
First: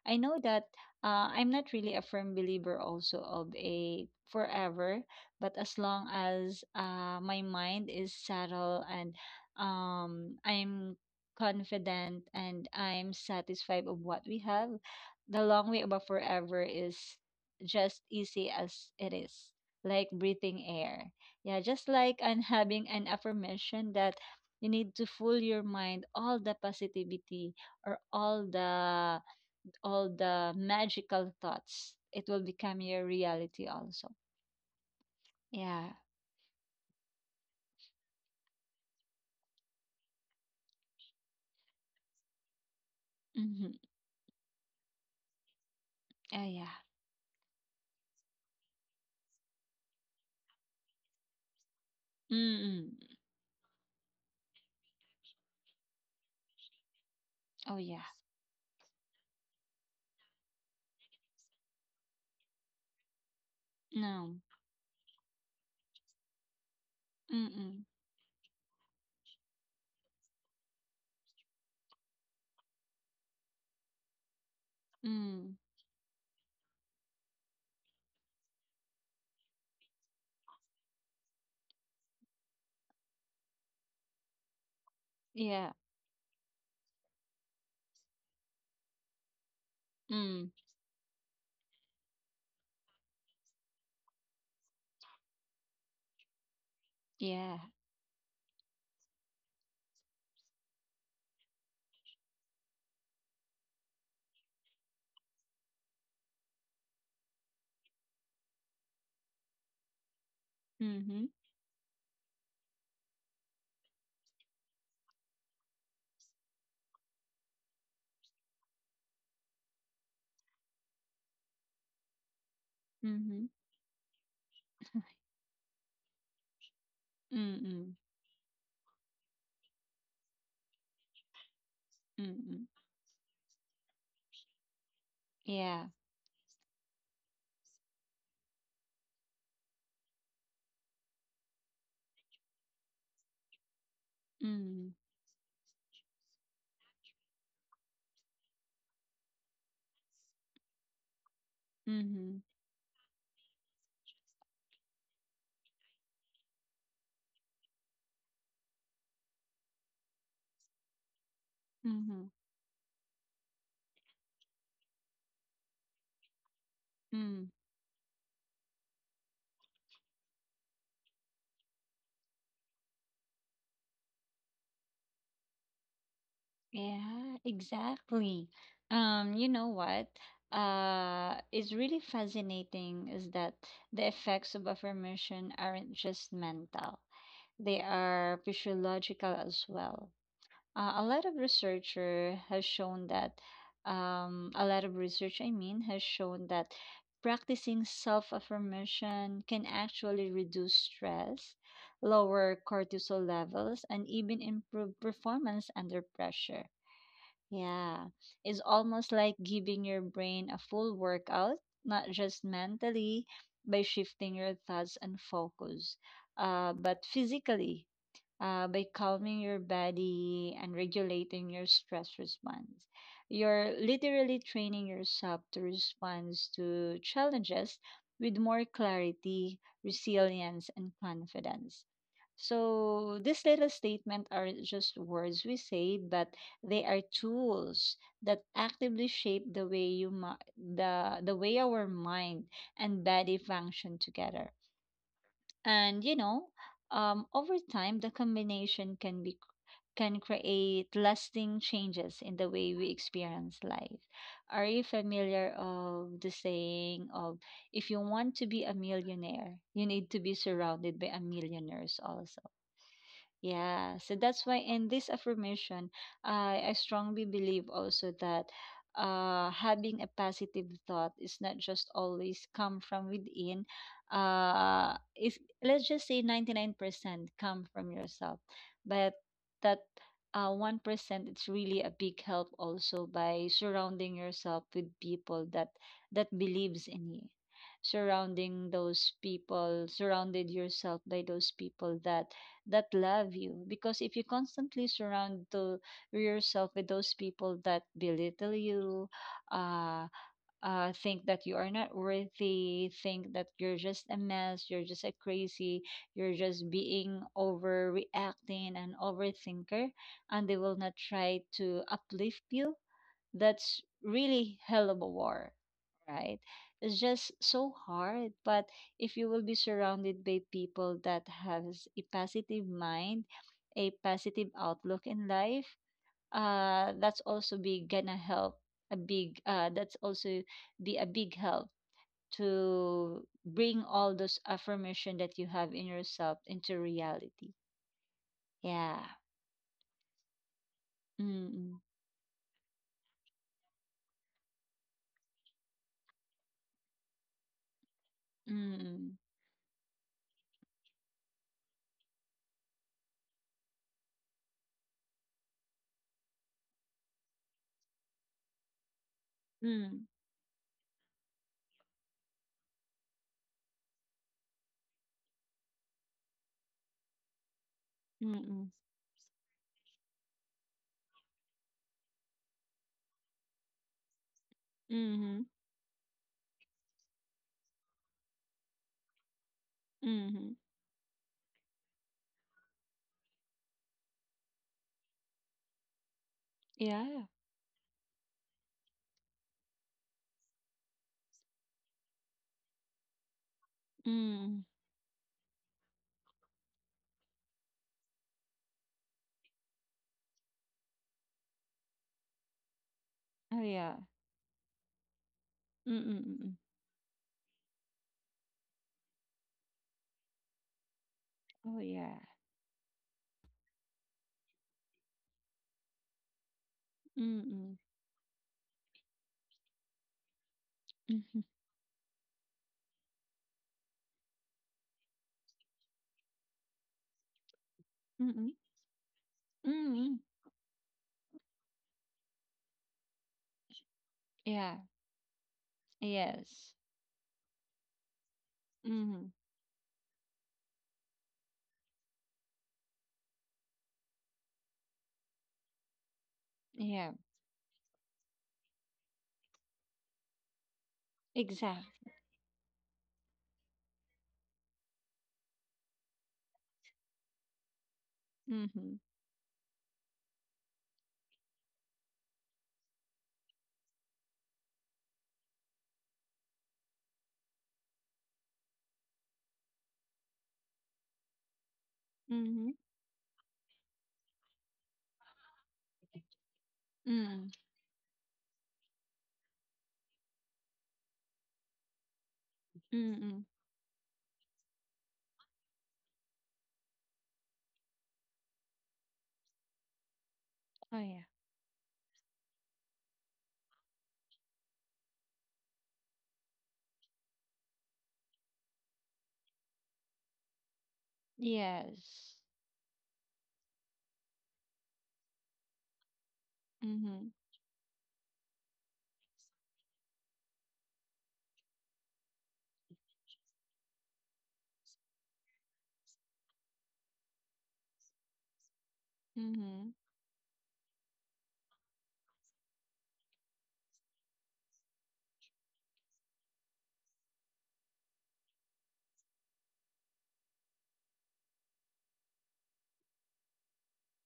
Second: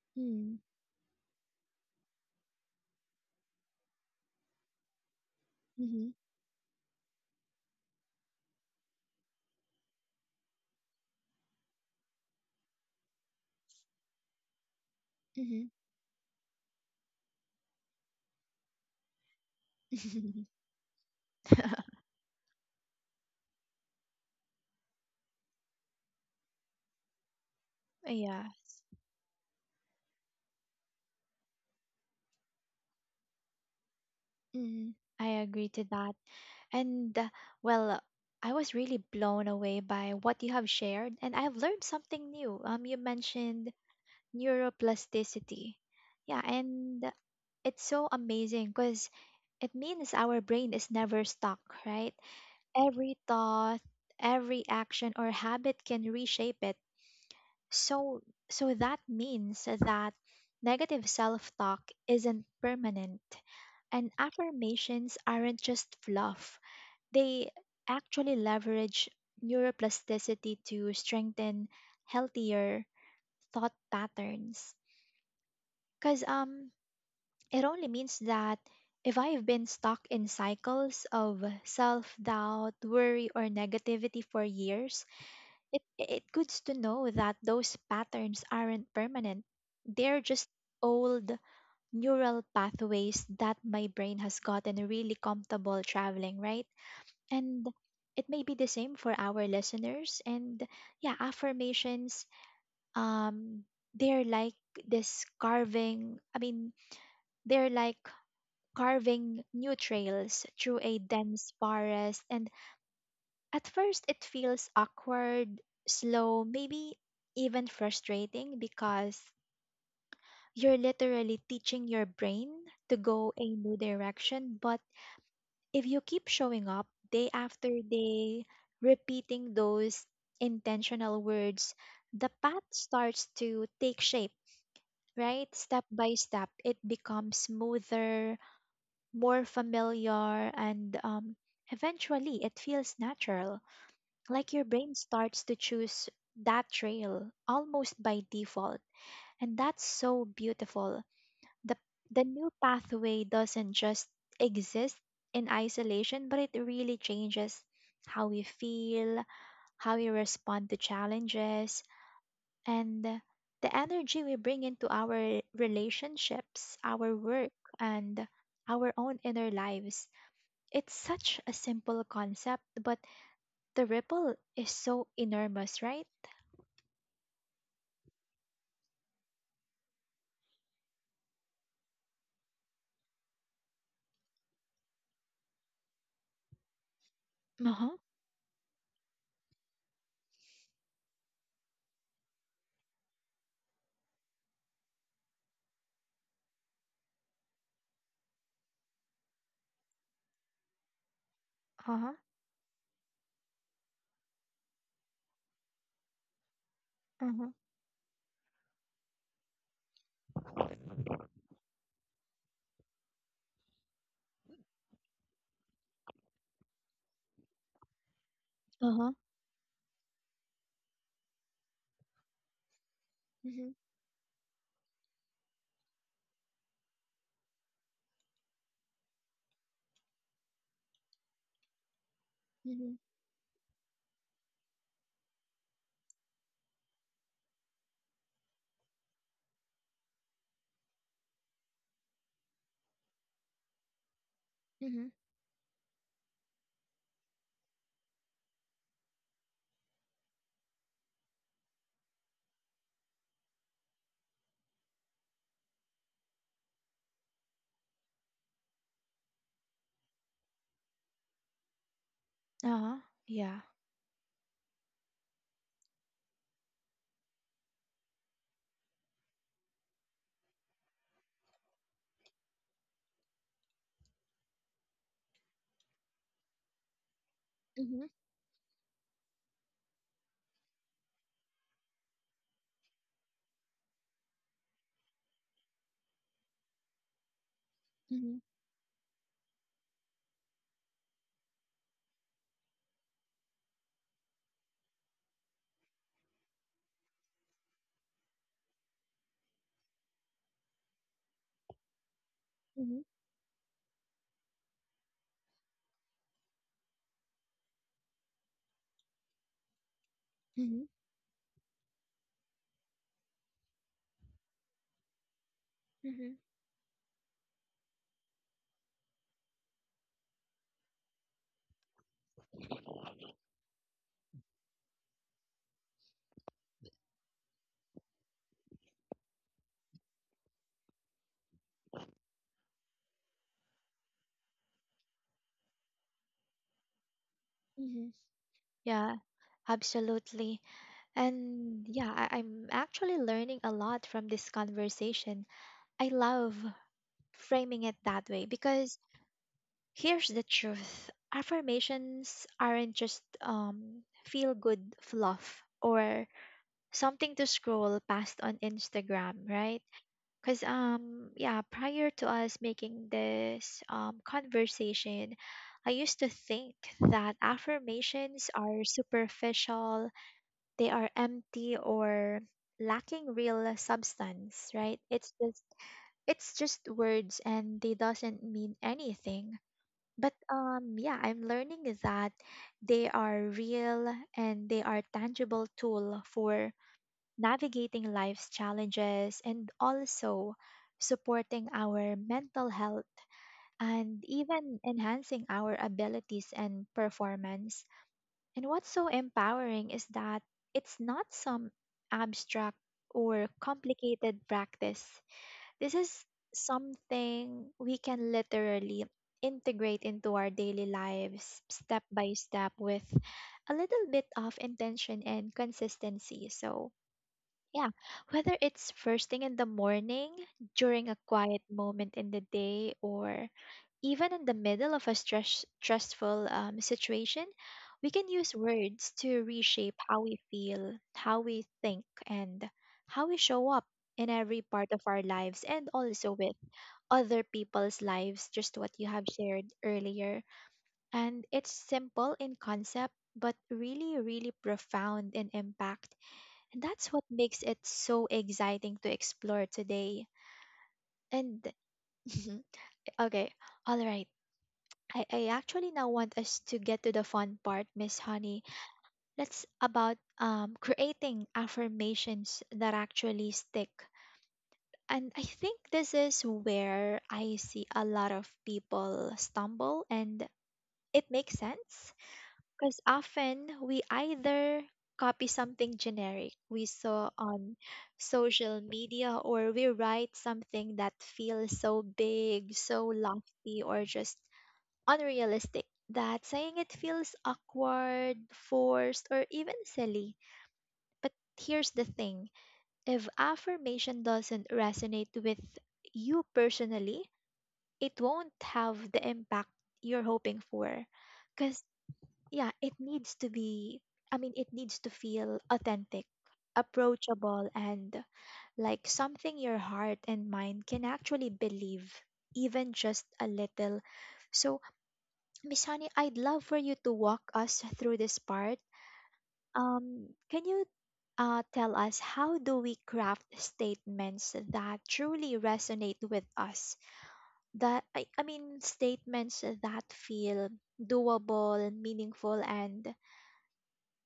I know
Mm.
that I'm not really a firm believer also of a forever, but as long
Mhm.
as my mind is settled and I'm confident and I'm satisfied of what we have, the
Mhm.
long way about forever is just easy as it is, like breathing air. Yeah, just like and having an affirmation that you need to fool your mind all the positivity or
Yes.
all the magical thoughts. It will become your reality also.
Mhm. I agree to
Yeah.
that. And well, I was really blown away by what you have shared, and I have learned something new. You mentioned
Mm-hmm.
neuroplasticity. Yeah,
Oh yeah.
and it's so amazing because it means our brain is never stuck, right?
Mm-mm.
Every thought, every action or habit can reshape it.
Oh yeah.
So that means that negative self-talk isn't permanent and
No.
affirmations aren't just fluff. They
Mm-mm.
actually leverage neuroplasticity to strengthen healthier thought patterns.
Mm.
Cuz it only means that if I've been stuck in cycles of self doubt, worry, or negativity for years,
Yeah.
it good to know that those patterns aren't permanent. They're just
Mm.
old neural pathways that my brain has gotten really comfortable traveling, right?
Yeah.
And it may be the same for our listeners and yeah, affirmations um they're like I mean, they're like carving new trails through a
Mm-hmm.
dense forest, and at first, it feels awkward, slow, maybe even frustrating because you're literally teaching your brain to go
Mm-hmm.
a new direction. But if you keep showing up day after
Mm-mm.
day, repeating those intentional words, the path
Mm-mm.
starts to take shape, right? Step
Yeah.
by step, it becomes smoother, more familiar, and eventually it feels natural. Like your
Mm.
brain starts to choose that trail almost by default. And that's so beautiful. The, the
Mm-hmm.
new pathway doesn't just exist in isolation, but it really changes how we feel, how we respond to challenges,
Mm-hmm.
and the energy we bring into our relationships, our
Mm.
work, and our own inner lives. It's such a simple concept, but the ripple is so enormous, right?
Yeah, exactly. You know what? Is really fascinating is that the effects of affirmation aren't just mental, they
Uh-huh.
are physiological as well. A lot of researcher has shown that, A lot of research, I mean, has shown that practicing self-affirmation can actually reduce stress,
Uh-huh.
lower cortisol levels, and even improve performance under pressure.
Uh-huh.
Yeah, it's almost like giving your brain a full workout, not just mentally by shifting your thoughts and focus, but physically by
Uh-huh.
calming your body and regulating your stress response. You're
Mhm.
literally training yourself to respond to challenges with more clarity, resilience, and confidence.
Mhm.
So, these little statements are just words we say, but they are tools that actively shape the way you mi- the way our mind and body function together.
Mhm.
And over time, the combination can be can create lasting changes in the way we experience life. Are you familiar of the saying of if you want to be a millionaire, you need to be surrounded by a millionaires also?
Uh-huh. Yeah.
Yeah, so that's why in this affirmation, I strongly believe also that having a positive thought is not just always come from within. Is let's just say 99% come from
Mhm.
yourself, but that 1% it's really a big help also by surrounding yourself with people that believes in you,
Mhm.
surrounding those people surrounded yourself by those people that love you, because if you constantly surround to yourself with those people that belittle you uh, think that you are not worthy,
Mhm.
think that you're just a mess, you're just a crazy, you're just being overreacting and overthinker, and they will
Mhm.
not try to uplift you, that's really hell of a war,
Mhm.
right? It's just so hard. But if you will be surrounded by people that has a positive mind, a positive outlook in life, that's also be gonna help a big. That's also be a big help to bring all those affirmation that you have in yourself into reality.
Mhm.
Yeah.
Yeah, absolutely.
Mm.
And yeah, I'm actually learning a lot from this conversation. I love framing it that way because
Mm.
here's the truth. Affirmations aren't just feel good fluff or something to scroll past on Instagram, right?
Mm.
Because yeah, prior to us making this conversation, I used to think that affirmations
Mm.
are superficial, they are empty or lacking real substance, right?
Mm.
It's
Mm.
just it's just words and they doesn't mean anything. But
Mm.
yeah, I'm learning that they are real and they are tangible tool for
Yeah.
navigating life's challenges, and also supporting our mental health and
Mm.
even enhancing our abilities and performance. And what's so empowering is that it's not some abstract or
Oh yeah.
complicated practice.
Mm.
This is
Mm. Mm.
something we can literally integrate into our daily lives
Oh
step
yeah.
by step with a little bit of intention and consistency. So,
Mm-mm.
yeah, whether it's first thing in the morning, during a
Mhm.
quiet moment in the day, or even in the middle of a stressful situation, we can
Mm-mm.
use words to reshape
Mm-mm.
how we feel, how we think, and how we show up in every
Yeah.
part of our lives, and also with
Yes.
other people's lives, just what you
Mm-hmm.
have shared earlier. And it's simple in concept, but really, really profound in impact, and
Yeah.
that's what makes it so exciting to explore today. And
Exact.
okay, all right. I actually now want us to get to the fun part, Miss Honey.
Mm-hmm.
That's about creating affirmations that actually stick. And I think this is where I see a lot of people stumble, and it makes sense.
Mm-hmm.
Because often we either copy something generic we saw
Mm-mm.
on social media, or we write something that feels so big, so
Mm-mm.
lofty, or just unrealistic that saying it feels awkward, forced, or even silly.
Oh yeah.
But here's the thing, if affirmation doesn't resonate with you personally, it won't have the impact you're hoping for. Because
Yes.
yeah, it needs to be I mean, it needs to feel authentic,
Mm-hmm.
approachable, and like something your heart and mind can actually believe, even just a little. So, Miss Honey, I'd love for you to walk us through this part.
Mm-hmm.
um can you tell us, how do we craft statements that truly resonate with us, that I mean statements that feel doable, meaningful, and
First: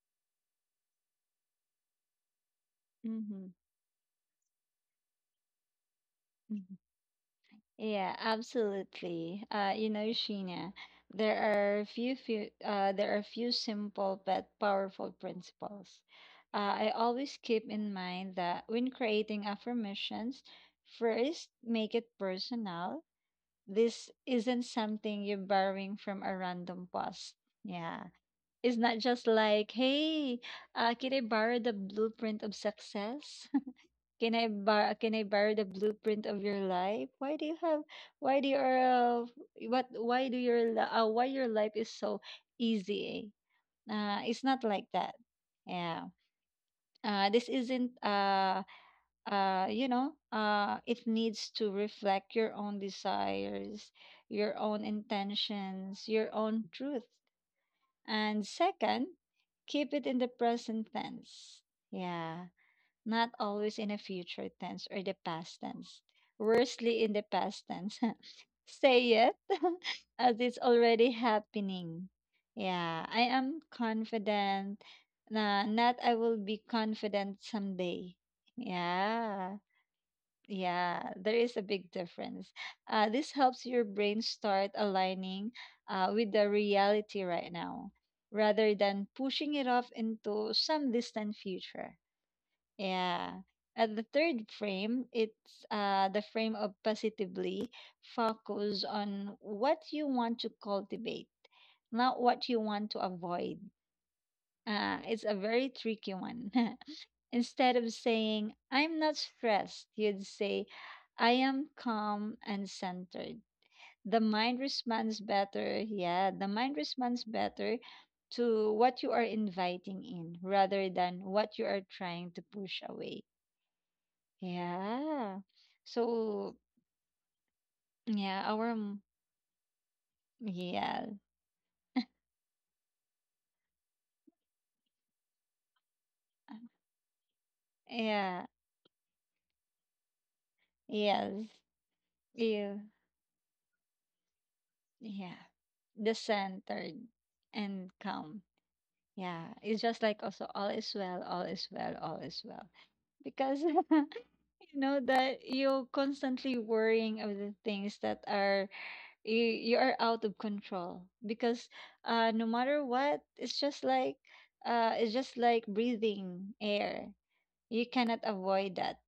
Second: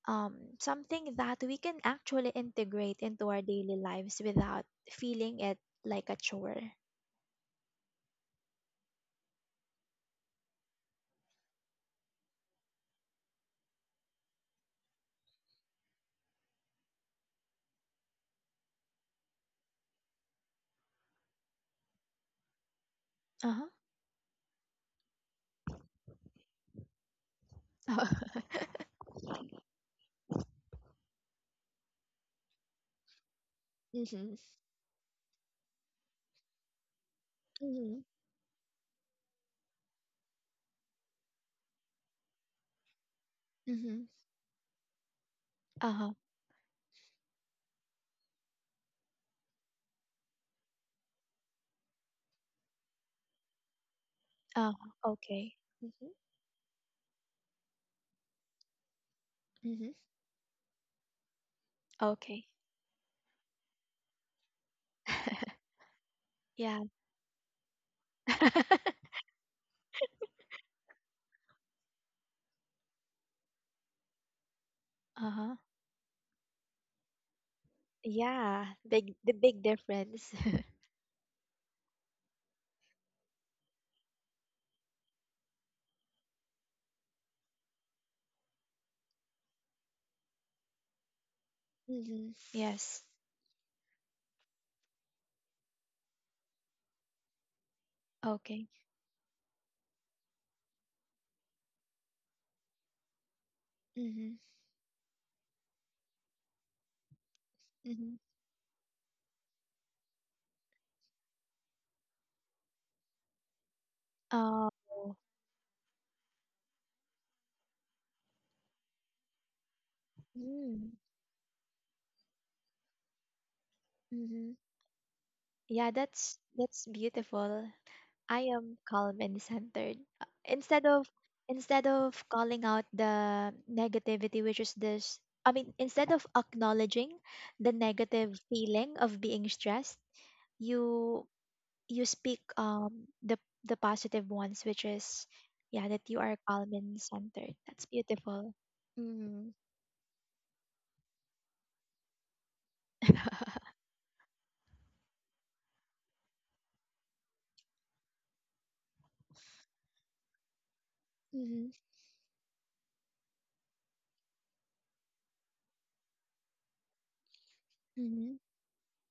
something that we can actually integrate into our daily lives without feeling it like a chore.
Mm-hmm. Yeah, absolutely. You know, Sheena, there are few simple but powerful principles. I always keep in mind that when creating affirmations, first make it personal.
Uh
This isn't something you're borrowing from a random post.
huh.
Yeah, it's not just like, hey, can I borrow the blueprint of success?
Mm-hmm.
Can I bar? Can I borrow the blueprint of your life? Why do you have
Hmm.
why do your what why do why your life is so easy?
Hmm.
Uh, it's not like that. Yeah.
Uh-huh.
This isn't you know, It needs to reflect your own desires, your
Uh-huh.
own
Okay. Mm-hmm.
intentions, your own truth. And second,
Hmm.
keep it in the present tense.
Okay.
Yeah, not always in a future tense or the past tense.
Yeah.
Worstly in the past tense. Say it as it's already happening. Yeah, I am confident.
Uh-huh.
Nah, not I will be confident someday.
Yeah. Big the
Yeah.
big difference.
Yeah, there is a big difference. This helps your brain start aligning with the reality right now rather than pushing it off into some distant future.
Mm-hmm. Yes.
Yeah. At the third frame, it's the frame of positively
Okay.
focus on what you want to cultivate, not what you want to avoid.
Mm-hmm.
It's a very tricky one. Instead of
Mm-hmm.
saying, I'm not stressed, you'd say, I am calm and centered. The mind
Oh.
responds better. Yeah, the mind responds better to what you are inviting in rather than what you are trying to push away.
Mm-hmm.
Yeah.
Yeah, that's
So
that's beautiful.
yeah,
I
our
am
m-
calm and centered. Instead
yeah.
of calling out the negativity, which is this, I mean, instead of acknowledging the negative
Yeah.
feeling of being stressed, you
Yes.
you speak
Yeah.
the positive ones, which is,
Yeah.
yeah, that
The
you are calm and
centered
centered. That's
and calm.
beautiful. Mm.
Yeah. It's just like also all is well, all is well, all is well. Because you know that you're constantly worrying of the things that are you are out of control. Because
Mm-hmm,
no matter what, it's just like breathing air. You cannot
mm-hmm,
avoid that.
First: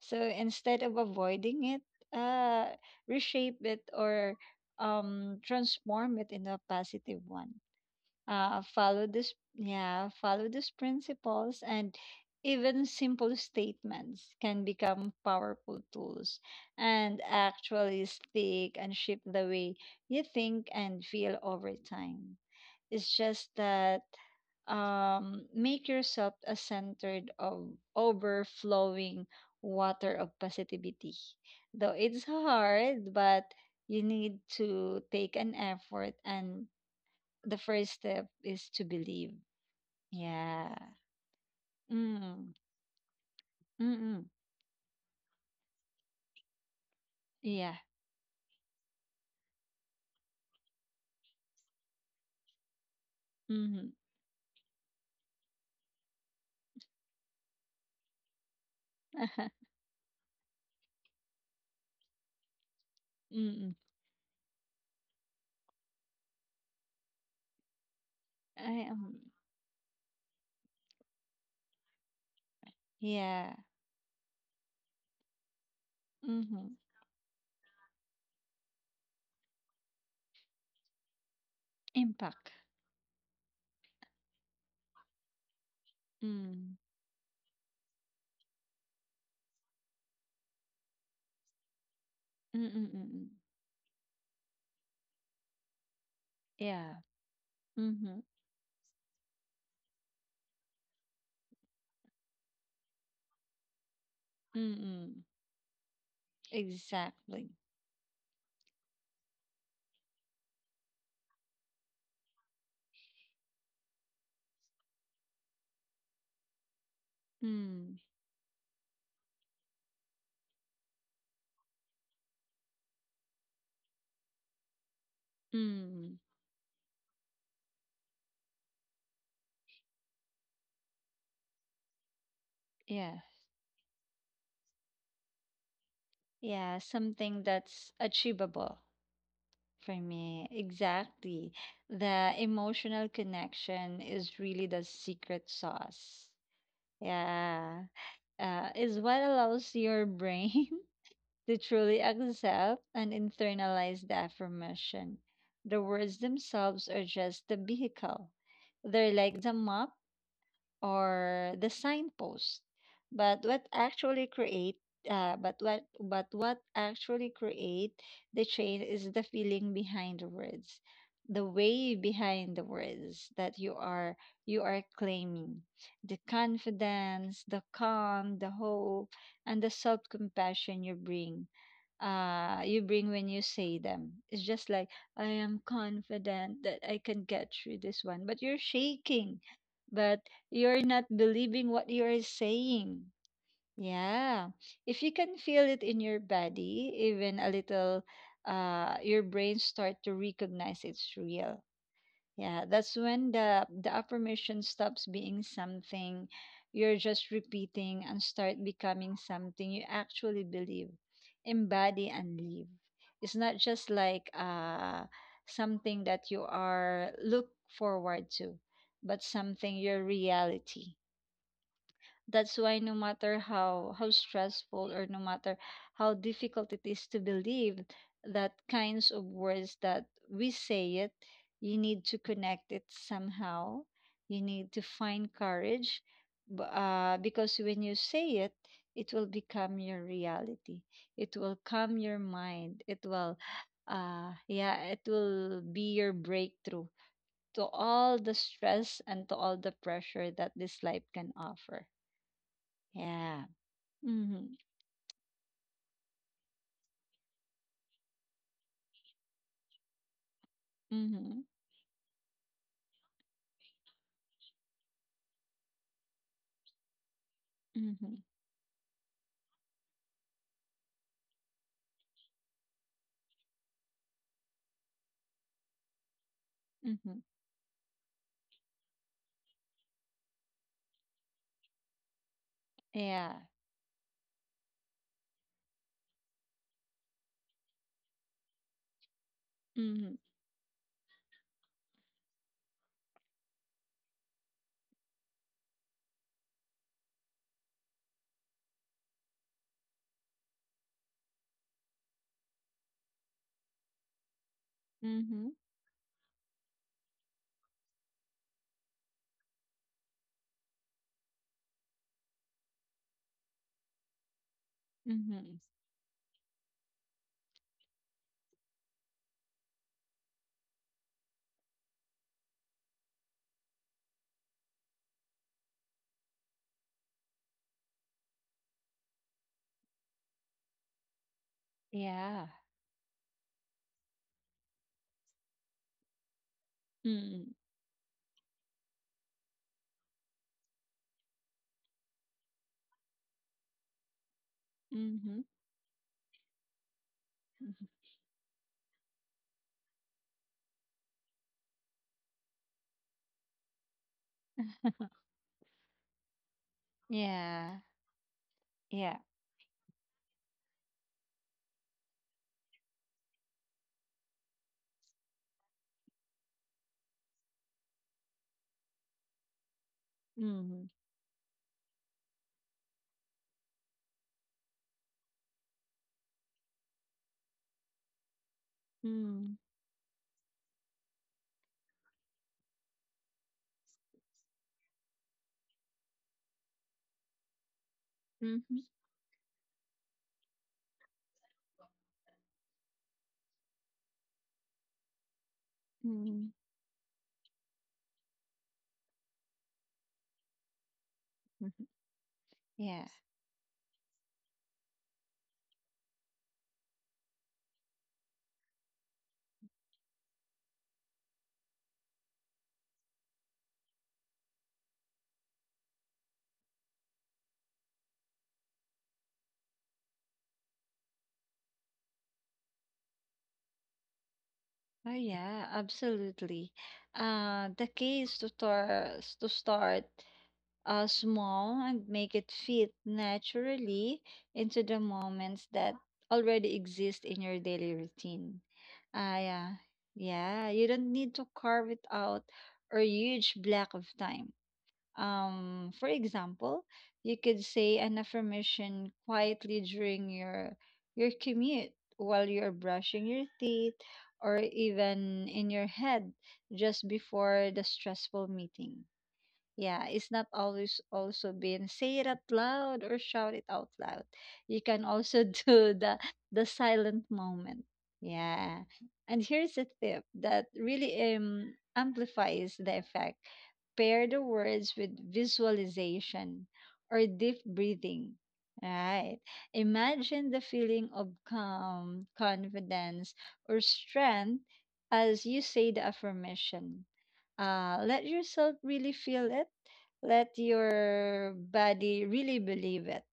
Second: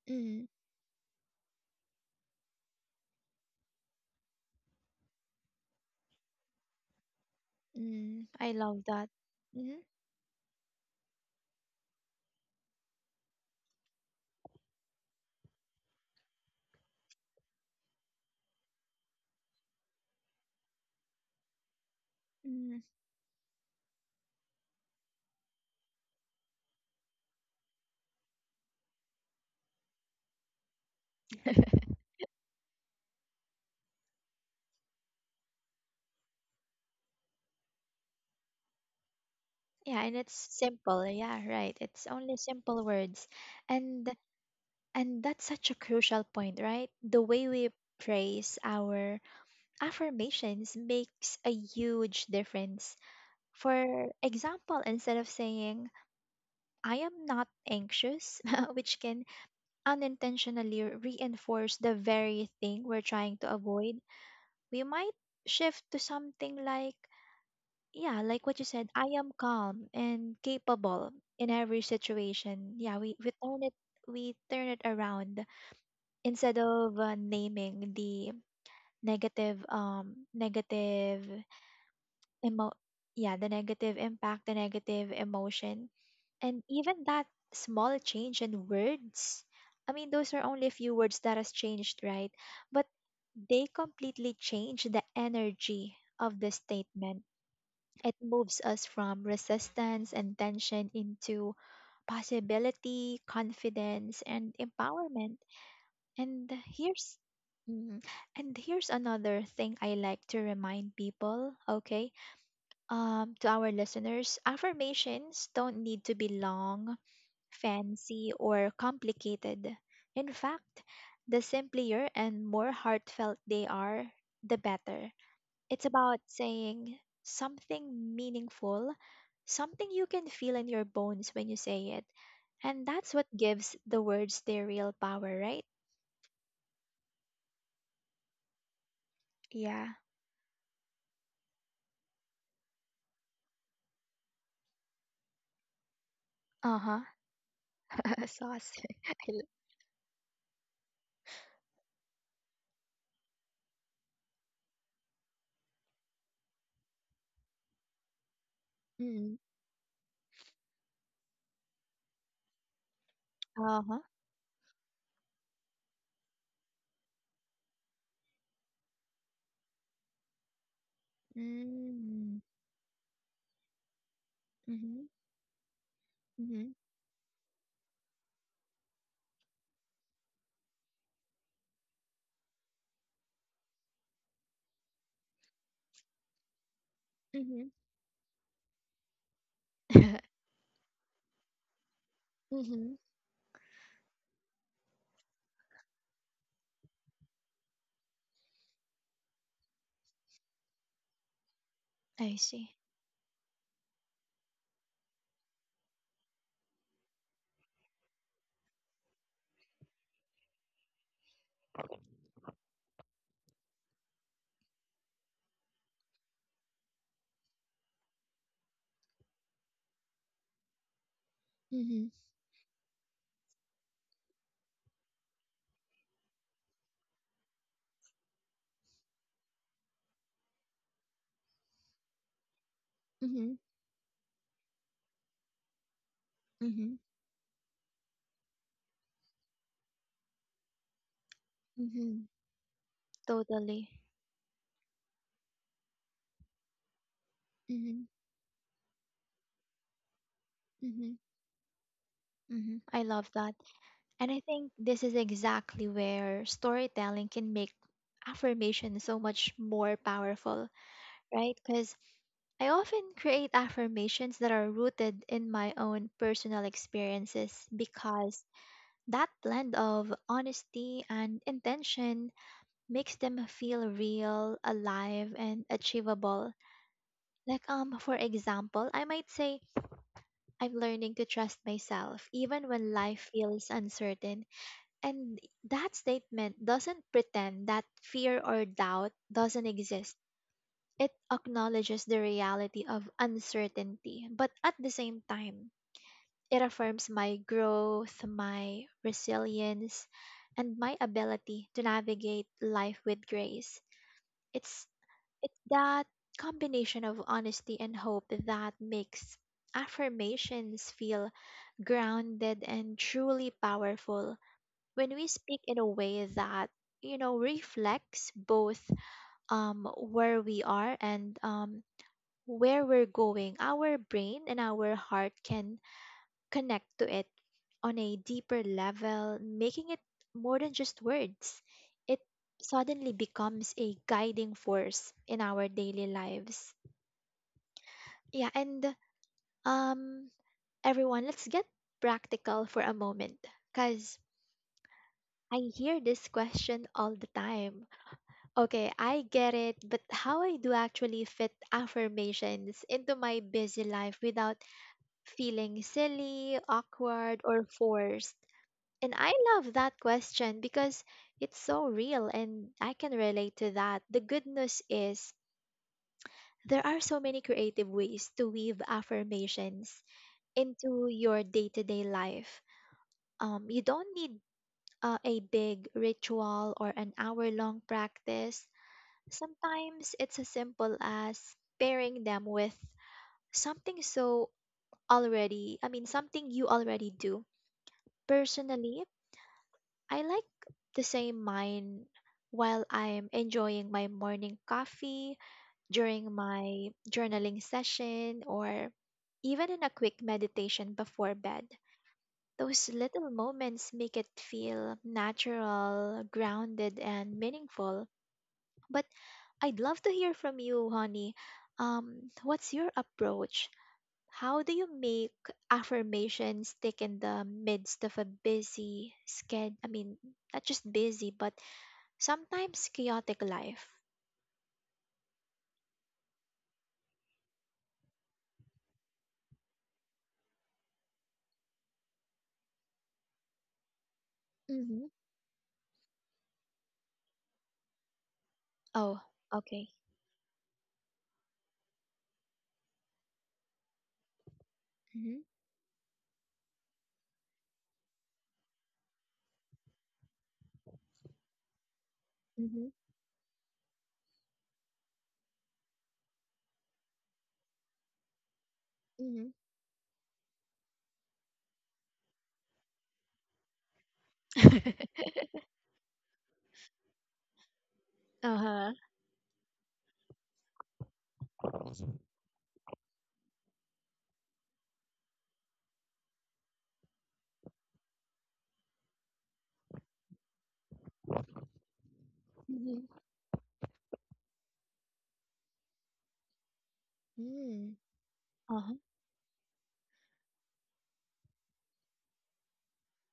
So instead of avoiding it, uh, reshape it or transform it into a positive one.
mm-hmm, I love that. Mm-hmm.
Follow these principles, and even simple statements can become powerful tools and actually stick and shape the way you think and feel over time.
Mm
It's just that make yourself a centered of overflowing water of positivity.
hmm.
Though it's hard, but you need to take an effort, and the first step is to believe.
Yeah, and it's
Yeah.
simple. Yeah, right. It's only
Mm.
simple words. And
Mm.
and that's such a crucial point, right? The way we
Yeah.
praise our affirmations makes a huge difference.
Mm.
For example, instead of saying I am not anxious, which can unintentionally reinforce the very thing we're trying to
Mm.
avoid, we might shift to something like, yeah, like what you
I
said, I
am.
am calm and capable in every situation. Yeah,
Yeah.
we turn it around, instead
Mm.
of naming the negative negative
Impact.
emo yeah, the negative impact, the negative emotion, and
Mm.
even that small change in words. I mean, those are only a few words that has changed, right?
Mm. Mm.
But
Mm. Mm.
they completely change the energy of the
Yeah.
statement. It
Mm.
moves us from resistance and tension into possibility, confidence, and
Mm.
empowerment. And here's
Exactly.
mm, here's another thing I like to remind people, okay? To our listeners, affirmations don't need to be long,
Mm.
fancy, or complicated. In fact, the simpler and more heartfelt they are, the better. It's
Mm.
about saying something meaningful, something you can feel in your bones when you say it. And that's
Yeah.
what gives the words their real power, right?
Yeah. Something that's achievable
Yeah.
for me. Exactly. The emotional connection is really the secret sauce.
Uh huh.
Yeah.
Sauce.
Is
I
what
l-
allows your brain to truly accept and internalize the affirmation. The words themselves are just the vehicle. They're
mm,
like the map or the signpost. But what
uh huh.
actually create but what actually create the change is the feeling behind the words, the way
Mm.
behind the words that you are
Mm-hmm.
claiming, the
Mm-hmm.
confidence, the calm, the hope, and the self compassion you bring when you say them. It's just like I am confident that I can get
Mm-hmm.
through this one, but you're shaking. But you're not believing what you're
Mm-hmm.
saying. Yeah. If you can feel it in your body, even a little your brain start to recognize it's real.
I
Yeah,
see.
that's when the affirmation stops being something you're just repeating and start becoming something you actually believe, embody and live. It's not just like something that you are look forward to, but something your reality.
Mm-hmm.
That's why no matter how stressful or no matter how difficult it is to believe that kinds of words that we say it, you need to connect it
Mm-hmm.
somehow. You need to find courage
Mm-hmm.
because when you say it, it will become your reality. It will calm your
Mm-hmm.
mind. It will
Totally.
yeah, it will be your breakthrough to
Mm-hmm.
all the stress and to all the pressure that this life
Mm-hmm.
can offer.
Mm-hmm. I love
Yeah.
that. And I
Mhm.
think this is exactly where storytelling can make affirmation so much more powerful,
Mhm.
right? Because I often create affirmations that are rooted in my own personal experiences,
Mhm.
because that blend of honesty and intention makes them feel real, alive, and achievable.
Mhm.
Like for example, I might say I'm learning to trust myself even when
Yeah.
life feels uncertain, and that statement doesn't pretend that fear or doubt doesn't
Mhm.
exist. It acknowledges the reality of uncertainty, but at the same time, it affirms my growth, my resilience, and my ability to navigate life with grace. It's
Mhm.
it's that combination of honesty and hope that makes affirmations feel grounded and truly powerful. When we
Mhm.
speak in a way that reflects both where we are and where we're going, our brain and our heart can connect to it on a deeper level, making it more than just words. It
Yeah.
suddenly becomes a guiding force in our daily lives.
Mhm.
Yeah, and um everyone, let's get practical for a moment, because
Mhm.
I hear this question all the
Mhm.
time. Okay, I get it, but how I do actually fit affirmations into my busy life without feeling silly, awkward, or
Yeah.
forced? And
Yeah.
I love that question because it's so real and I can relate to that. The good news is there are so many creative ways to weave affirmations
Mhm.
into your day to day life. You don't need a big ritual or an hour long practice.
Mhm.
Sometimes it's as simple as pairing them with something so I mean, something you already do.
Mhm.
Personally, I like the same mine while I'm enjoying my morning coffee, during
Mhm.
my journaling session, or even in a quick meditation before bed.
Mhm.
Those
Yeah.
little moments make it feel natural, grounded, and meaningful. But I'd love to hear from you, honey. What's your approach? How do you make affirmations stick in the midst of a busy sched? I mean, not just busy, but sometimes chaotic life.
Oh yeah, absolutely. The key is to start small and make it fit naturally into the
Mm-hmm.
moments that already exist in your daily routine.
Oh,
Ah, yeah.
okay.
Yeah, you don't need to carve it out or huge block of time.
Mm-hmm.
For example, you could say an affirmation quietly during your commute while you're
Mm-hmm.
brushing your teeth or even in your head just before the stressful meeting.
Mm-hmm.
Yeah, it's not always also been say it out loud or shout it out loud. You can also do the silent moment. Yeah.
Uh-huh.
And here's a tip that really amplifies the effect. Pair the words with visualization or deep breathing. Right. Imagine the feeling of calm,
Mm-hmm.
confidence, or strength as you say the affirmation,
Mm.
let yourself
Uh-huh.
really feel it. Let your body really believe it.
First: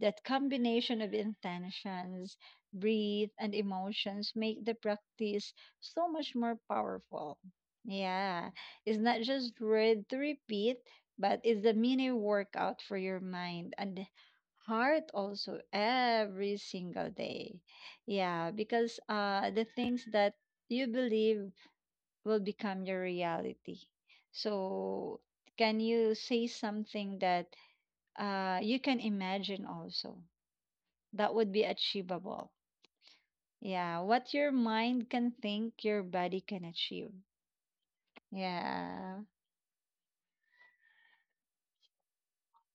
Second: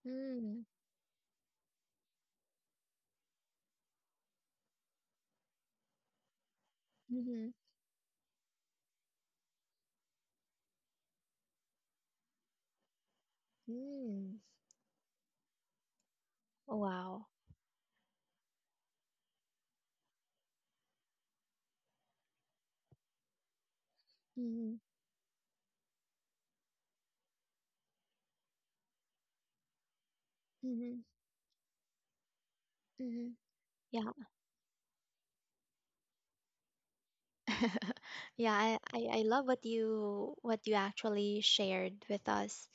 That
Mm.
combination of intentions, breathe, and emotions make the practice so much more powerful.
Mm-hmm.
Yeah, it's not just word to repeat, but it's a mini workout for your mind and
Mm.
heart also every single
Wow.
day. Yeah, because the things that you believe will become your reality.
Mm-hmm.
So, can you say something that you can imagine also
Mm-hmm.
that would be achievable?
Mm-hmm.
Yeah,
Yeah.
what your mind can think, your body can achieve.
Yeah, I, I,
Yeah.
I love what you actually shared with us.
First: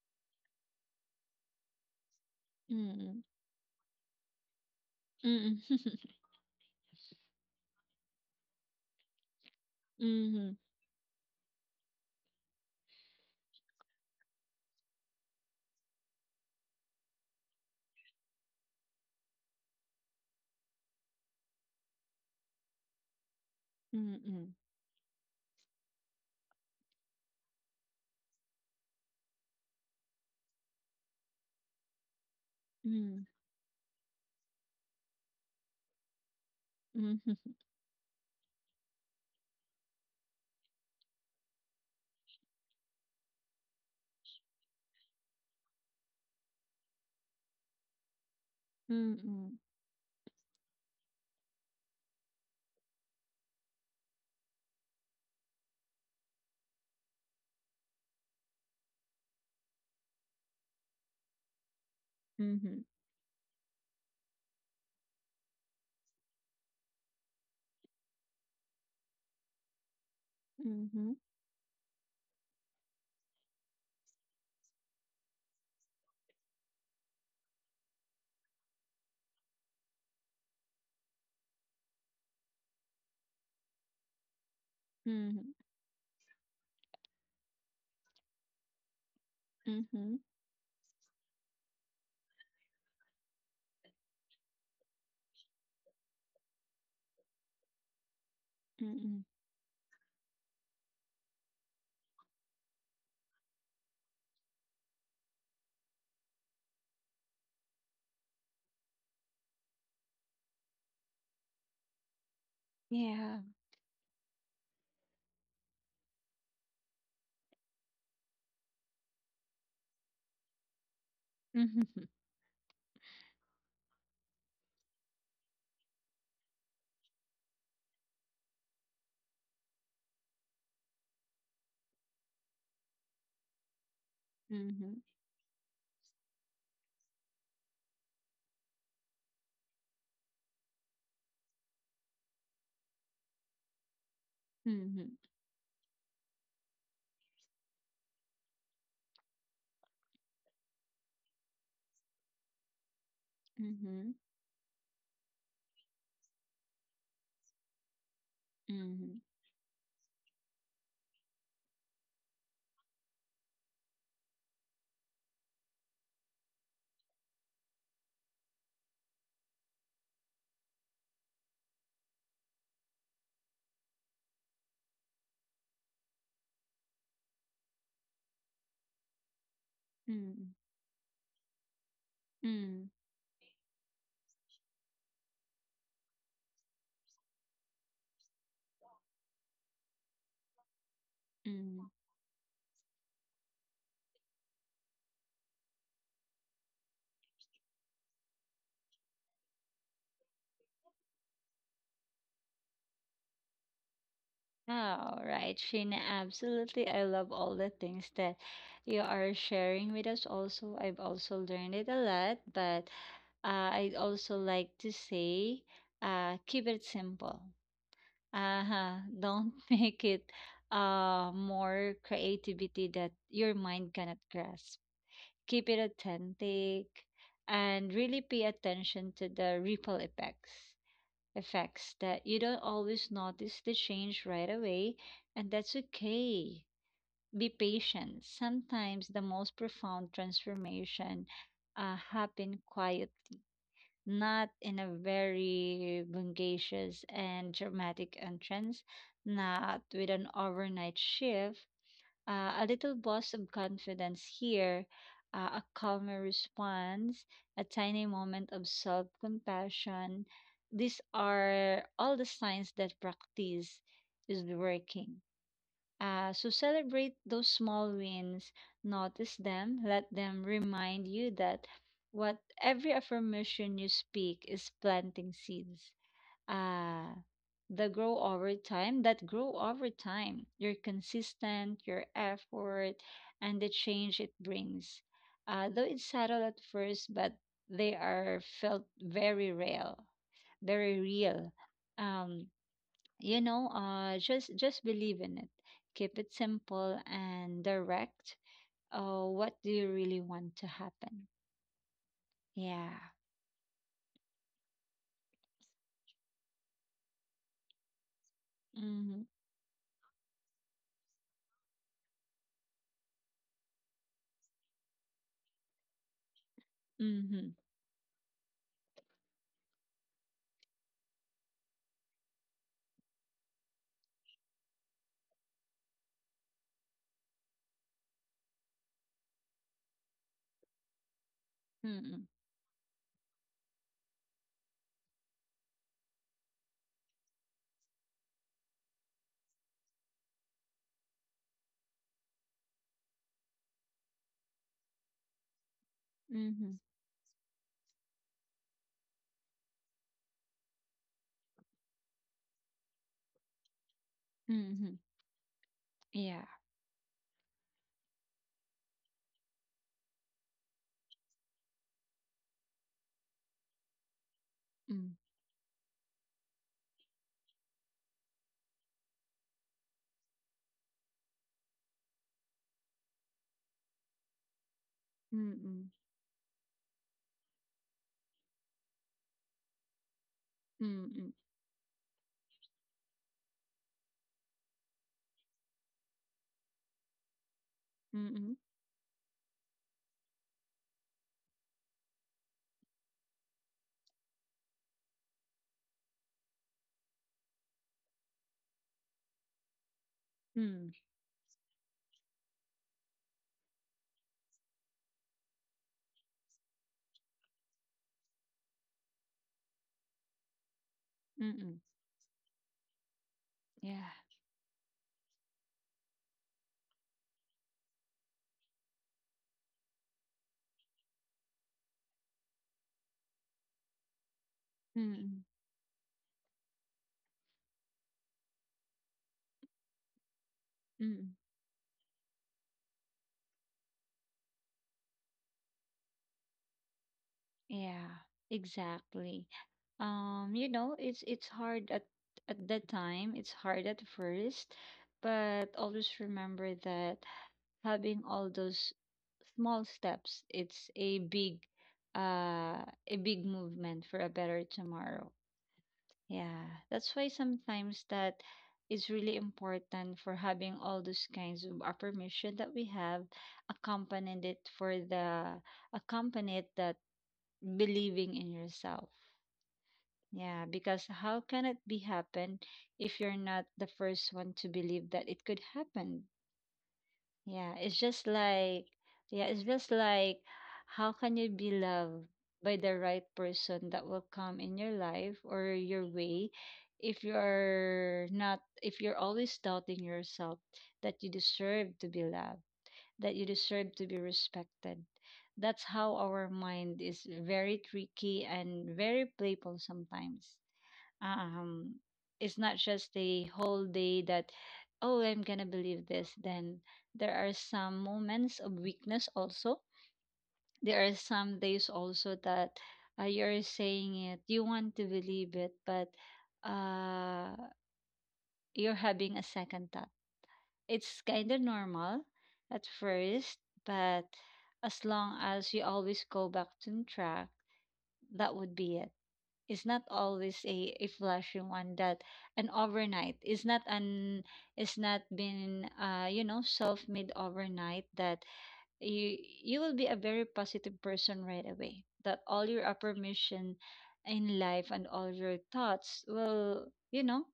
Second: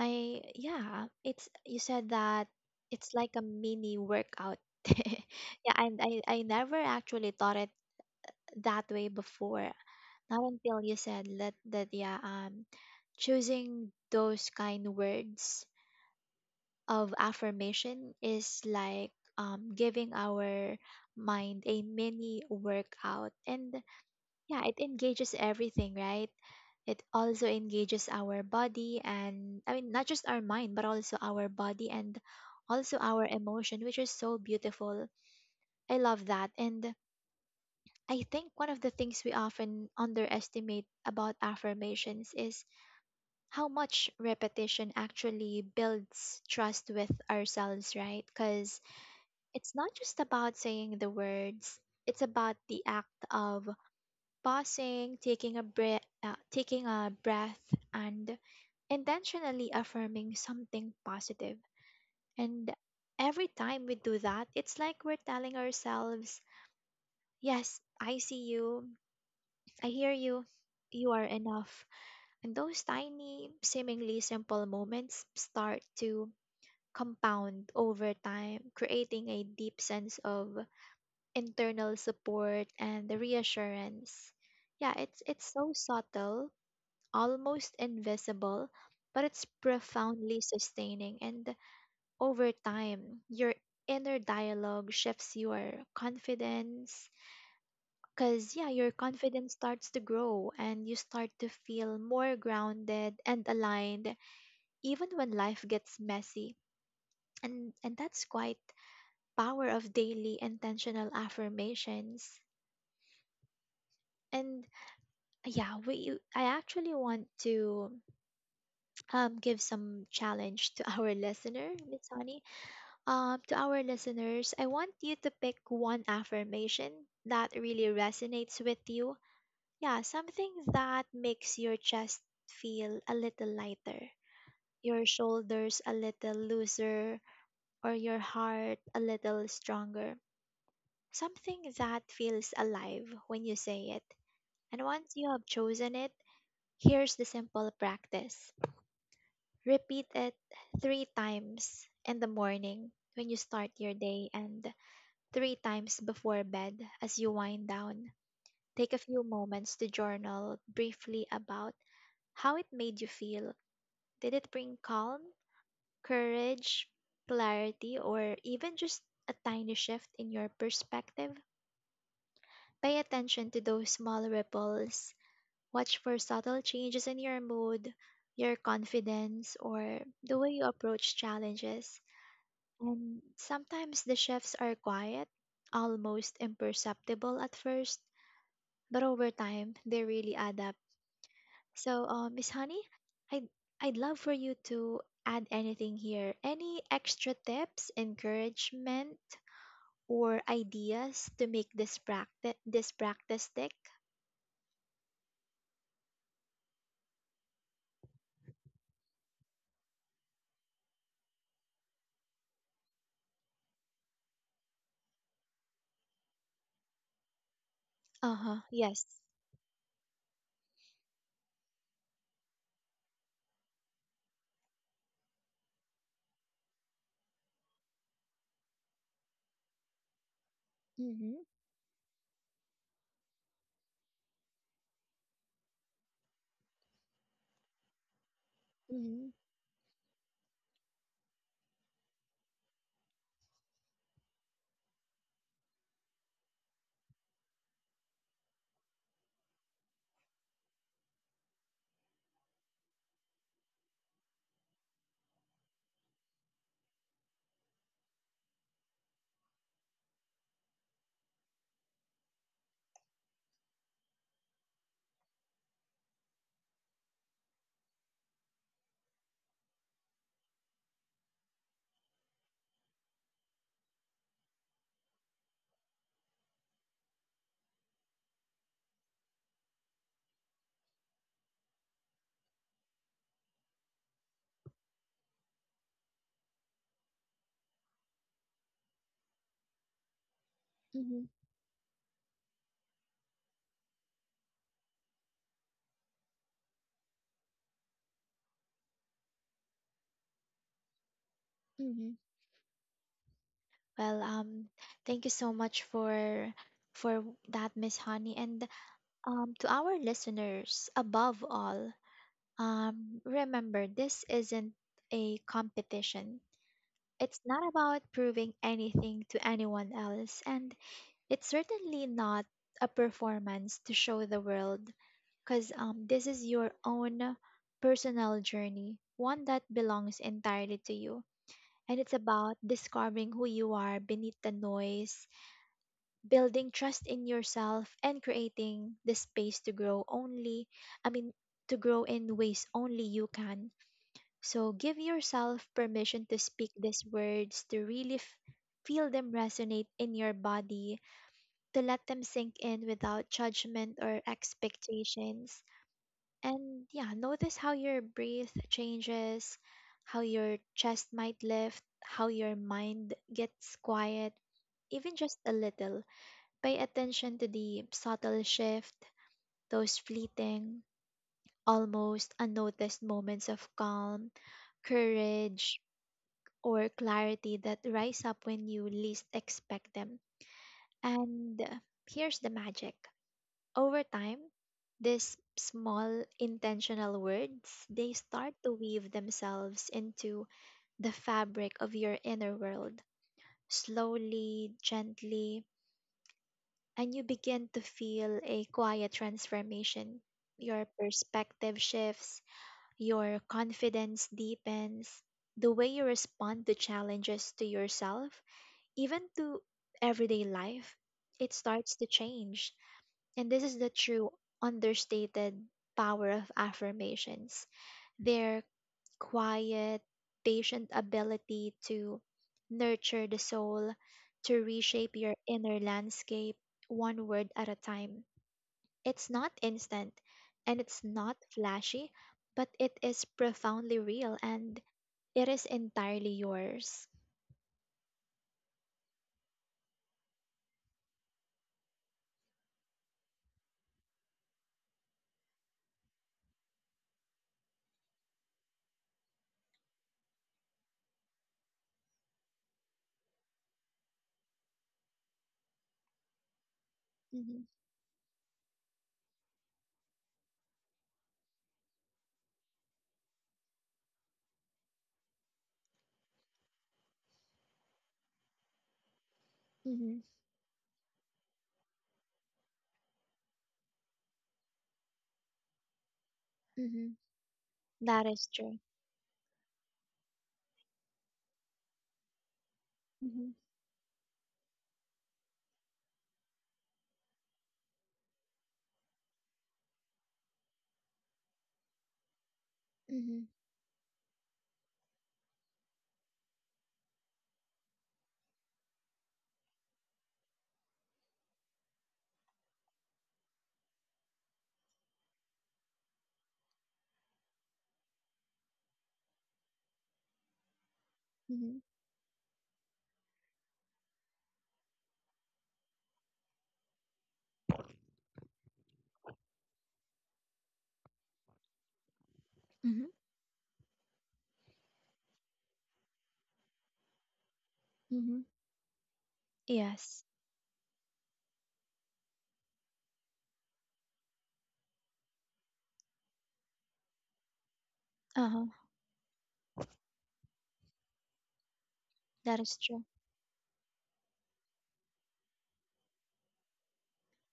I Yeah, it's you said that it's
Mm-mm.
like a mini workout.
Mm-mm.
Yeah, and I never actually thought it that way before. Not until you said that, yeah, choosing those kind words of affirmation is like giving our mind a mini workout. And
Mm-hmm.
yeah, it engages everything, right? It also engages our body, and I mean not just our mind, but also our body, and also our emotion, which is so beautiful. I love that. And
Mm-mm.
I think one of the things we often underestimate about affirmations is how much repetition actually builds trust with ourselves, right? Because it's not just about saying the words, it's about the act of pausing, taking a breath, and intentionally affirming something positive. And
Mm-mm.
every time we do that, it's like we're telling ourselves, "Yes, I see you. I hear you.
Mm-hmm. Mm-mm.
You are enough." And those tiny, seemingly simple moments start to compound over time, creating a deep sense of internal support and reassurance. Yeah, it's
Mm-hmm. Mm-hmm.
it's so subtle, almost invisible, but it's
Mm-hmm. Mm-hmm.
profoundly sustaining. And over time, your inner dialogue shifts, your confidence, because, yeah, your
Mm-hmm.
confidence starts to grow and you start to feel more grounded and aligned, even when life gets messy. And that's quite power of daily intentional affirmations.
Yeah.
And yeah, we I actually want to give some challenge to our listener,
Mm-hmm.
Miss Honey. To our listeners, I want you to pick one affirmation that really resonates with you. Yeah, something that makes your chest feel a little lighter,
Mm-hmm.
your shoulders a little looser, or your heart a little stronger. Something that feels alive when you say it. And
Mm-hmm.
once you have chosen it, here's the simple practice, repeat it three times in the morning when you start your
Mm-hmm.
day, and three times before bed as you wind down. Take a
Mm-hmm.
few moments to journal briefly about how it made you feel. Did it bring calm, courage, clarity, or even just a tiny shift in your perspective? Pay attention to those small ripples. Watch for subtle changes in your mood, your confidence, or
Mm-hmm.
the way you approach challenges. And sometimes the shifts are quiet, almost imperceptible at first, but over time they really add up.
Mm-hmm.
So, Miss Honey, I'd I'd love for you to add anything here. Any extra tips, encouragement, or ideas to make this practice stick?
All right, Sheena, absolutely. I love all the things that you are sharing with us. Also, I've also learned it a lot, but I'd also like to say, keep it simple.
Uh huh.
Uh-huh.
Yes.
Don't make it more creativity that your mind cannot grasp. Keep it authentic and really pay attention to the ripple effects
Mhm.
effects that you don't always notice the change right away, and that's okay. Be patient. Sometimes the
Mhm.
most profound transformation happen quietly, not in a very vivacious and dramatic entrance, not with an overnight shift, a little burst of confidence here, a calmer response, a tiny moment of self compassion. These are all the signs that practice is working. So celebrate those small wins, notice them, let them remind you that what every affirmation you speak is planting seeds uh the grow over time that grow over time, your consistent your effort and the change it brings, though it's subtle at first, but they are felt very real, very
Mhm.
real um you know, just believe in it. Keep it simple and direct. What do you really want to happen?
Mhm.
Yeah.
Well, thank you so much for that, Miss Honey, and
Mm-hmm.
to our listeners. Above all, remember, this isn't a competition. It's
Mm-hmm.
not about proving anything to anyone else, and it's certainly not a performance to show the world, because this is your own personal journey, one that belongs entirely to you. And it's
Mm-hmm.
about discovering who you are beneath the noise, building trust in yourself, and creating the space to grow only, I mean, to grow in ways only you can. So give yourself permission to speak
Mm-hmm.
these words, to really feel them resonate in your body, to let them sink in without judgment or
Mm-hmm.
expectations.
Yeah.
And yeah, notice how your breath changes, how your chest might lift, how your mind gets quiet,
Mm-hmm.
even just a little. Pay attention to the subtle shift, those fleeting, almost unnoticed moments of calm, courage,
Mm,
or clarity that rise up when you least expect them.
mm,
And here's the magic. Over time, these small intentional words, they
mm,
start to weave themselves into the fabric of your inner world, slowly, gently, and you begin to feel a quiet transformation. Your
mm,
perspective shifts, your confidence deepens, the way you respond to challenges, to yourself, even to everyday life, it
mm,
starts to change. And this is the
yeah,
true understated power of affirmations. Their quiet, patient ability to nurture the soul, to reshape your
mm,
inner landscape one word at a time. It's not instant and it's
mm,
not flashy, but it is profoundly real and it is entirely yours.
yeah, exactly. You know, it's hard at that time. It's hard at first, but always remember that having all those small steps, it's uh, a big movement for a better tomorrow. Yeah, that's why
Mm-hmm.
sometimes that is really important for having all those kinds of affirmation that we have accompanied it for the accompanied that believing in yourself.
Mm-hmm.
Yeah, because how can it be happen if you're not the first one to believe that it could happen?
Mm-hmm.
Yeah, it's just
That is true.
like, how can you be loved by the right
Mm-hmm.
person that will come in your life or your way if you're not, if you're always doubting yourself that you deserve to be loved, that you
Mhm,
deserve to be respected? That's how our mind is very tricky and very playful sometimes. um it's not just the whole day that, oh, I'm gonna believe this. Then there are some moments of weakness also. There are some
mhm,
days also that, you're saying it, you want to believe it, but uh you're having a second thought. It's kind of normal at
mhm,
first, but as long as you always go back to track,
mhm.
that would be it. Is not
Yes.
always a flashy one, that an overnight, is not been, you know, self made overnight, that
Uh-huh.
you you will be a very positive person right away, that
That
all
is
your
true.
affirmation in life and all your thoughts will, you know,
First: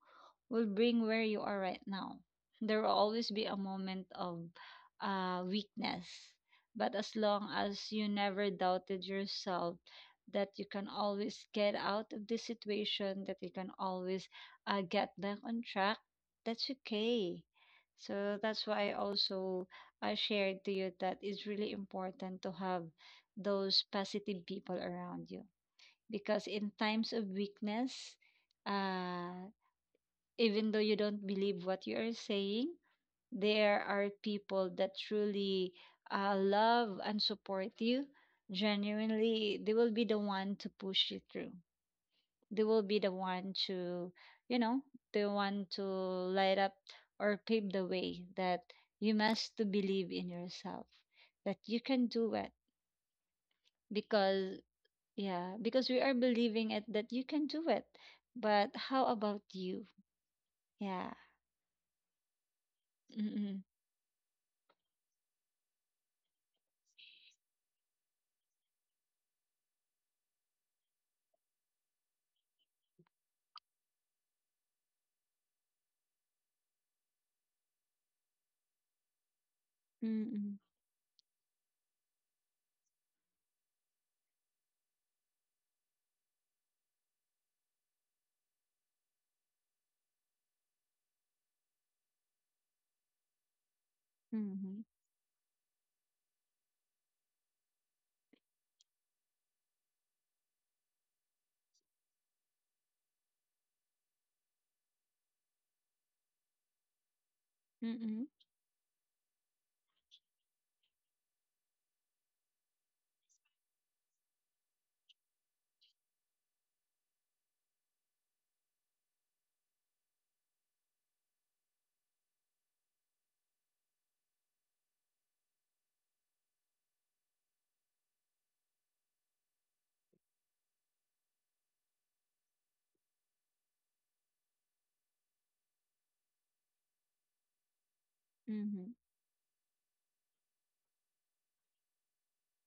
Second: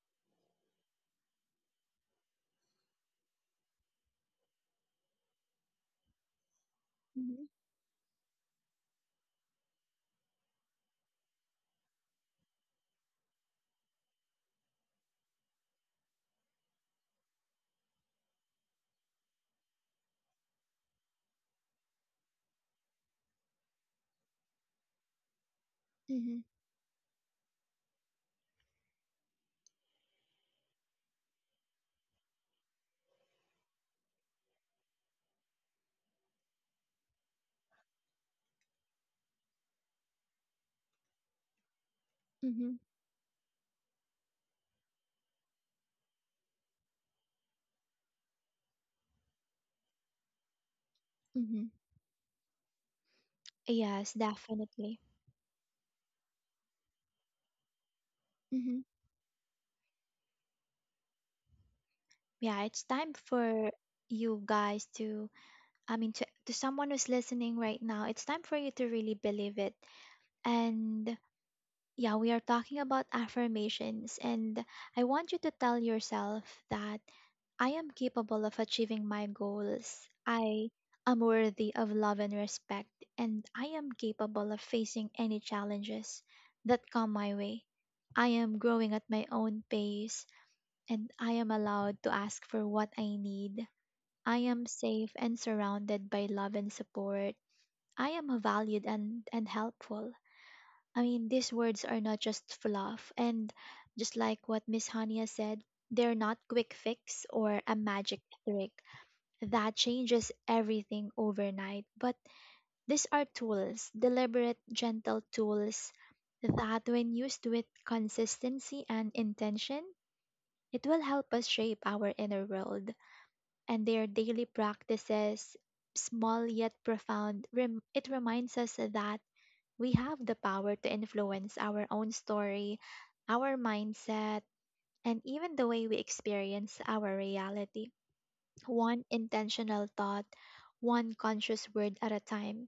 will bring where you are right now. There will always be a moment of weakness, but as
Mhm,
long as you never doubted yourself that you can always get out of this situation, that you can always get back on track, that's okay. So that's why I also, I shared to you that it's really important to have those positive people around you,
mhm,
because in times of weakness, uh, even though you don't believe what you are saying, there are people that truly love and support you. Genuinely, they will be the one to push you through. They
mhm,
will be the one to, you know, the one to light up or pave the way that you must to believe in yourself, that
mhm.
you can do it.
Yes,
Because
definitely.
yeah, because we are believing it that you can do it, but
Mhm.
how about you? Yeah.
Yeah, it's time
Mm-mm.
for you guys to, I mean, to someone who's listening right now, it's time for you to really believe it. And yeah, we are talking about affirmations, and I want you to tell yourself that I am capable of achieving my goals.
Mm-mm.
I am worthy of love and respect, and I am capable of facing any challenges that come my way. I am growing at my own pace, and I am allowed to ask for what I need. I am
Mm-hmm.
safe and surrounded by love and support. I am valued and helpful. I mean, these words are not just fluff, and just like what Miss Hania said, they're not quick fix or a magic trick that changes everything overnight. But these are tools, deliberate, gentle tools that, when used with consistency and intention, it will help us shape our inner world. And their daily practices, small yet profound, it reminds us that we have the power to influence our own story, our mindset, and even the way we experience our reality.
Mm-hmm.
One intentional thought, one conscious word at a time.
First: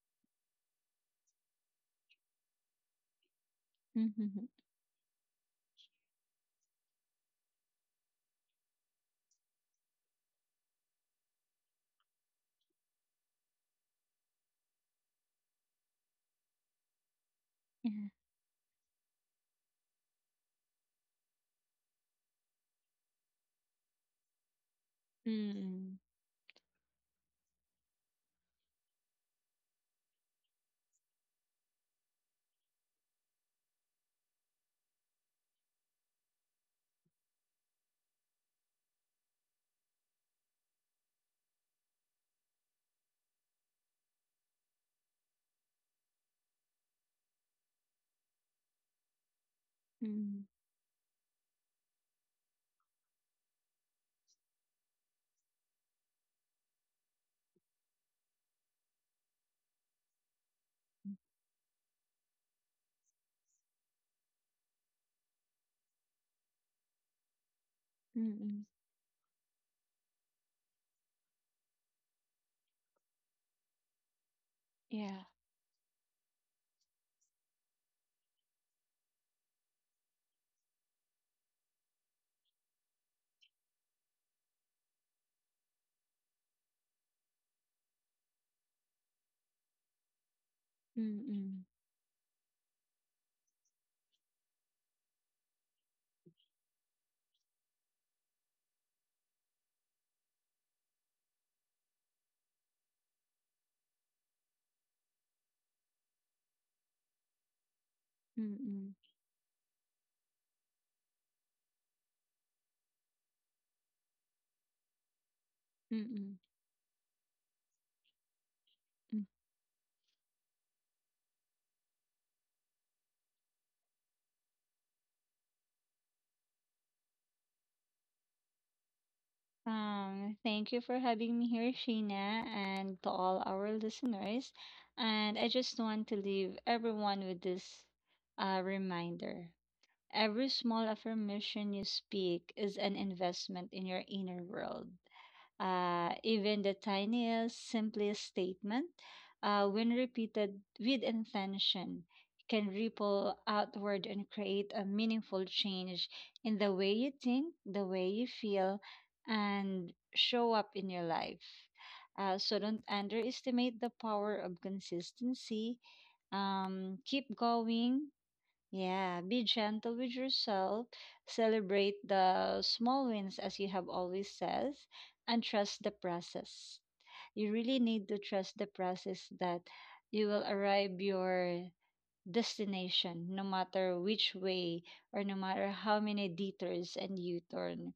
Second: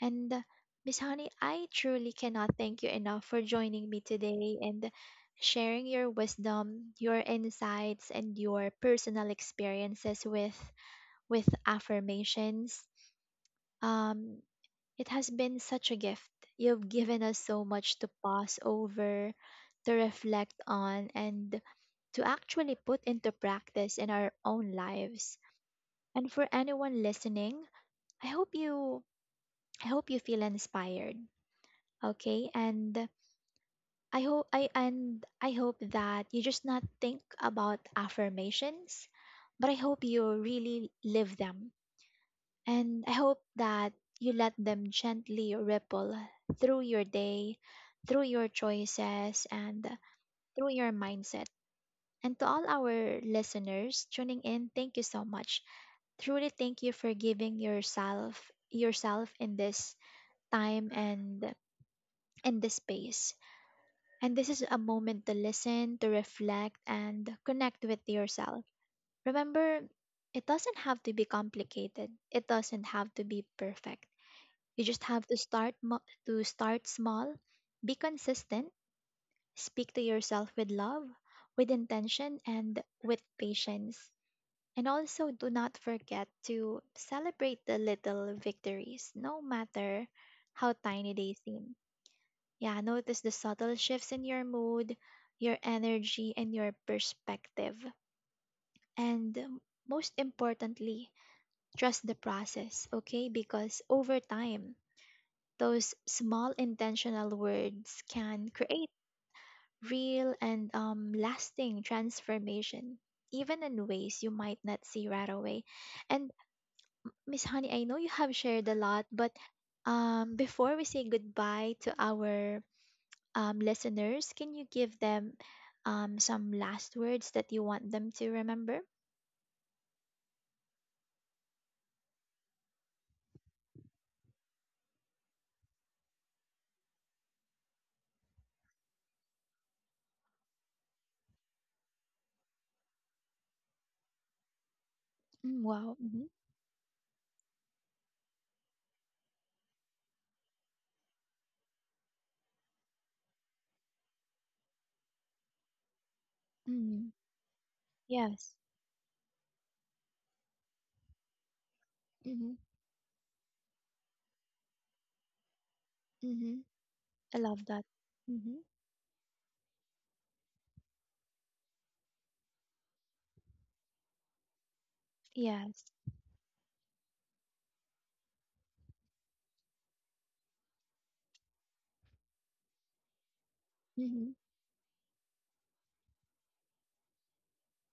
And Miss Honey, I truly cannot thank you enough for joining me
Mm-hmm.
today and sharing your wisdom, your insights, and your personal experiences with affirmations. Um, it has been such a gift. You've given us so much to pause over, to reflect on, and to actually put into practice in our own lives. And for anyone listening, I hope you I hope you feel inspired. Okay? And I hope that you just not think about affirmations, but I hope you really live them. And I hope that you let them gently ripple through your day, through your choices, and through your mindset. And to all our listeners tuning in, thank you so much. Truly thank you for giving yourself in this time and in this space. And this is a moment to listen, to reflect, and connect with
Mm-hmm.
yourself. Remember, it doesn't have to be complicated. It doesn't have to be perfect. You
Yeah.
just
Mm-mm. Mm-mm. Mm-mm. Yeah.
have to to start small, be consistent, speak to yourself with love, with intention, and with patience. And also do not forget to celebrate the little victories no matter how tiny they
Mm-mm.
seem. Yeah, notice the subtle shifts in your mood, your energy, and your perspective. And most importantly, trust the process, okay? Because over time, those small intentional words can create
Mm-mm.
real and lasting transformation, even in ways you might not see right away. And
Mm-mm.
Miss Honey, I know you have shared a lot, but before we say goodbye to our listeners, can you give them some last words that you want them to remember?
Thank you for having me here, Sheena, and to all our listeners. And I just want to leave everyone with this reminder. Every small affirmation you speak is an investment in your inner world.
Mm, wow. Hmm.
Even the tiniest, simplest statement, when repeated with intention, can ripple outward and create a meaningful change in the way you
Hmm.
think, the way you
Yes.
feel, and show up in your life. Uh,
Hmm.
so don't underestimate the power of consistency.
Hmm.
Keep
I love that.
going,
Hmm.
yeah, be gentle with yourself, celebrate the small wins as you have always says, and trust
Yes.
the process. You really need to trust the process that you will arrive your destination no matter which
Hmm.
way or no matter how many detours and U-turn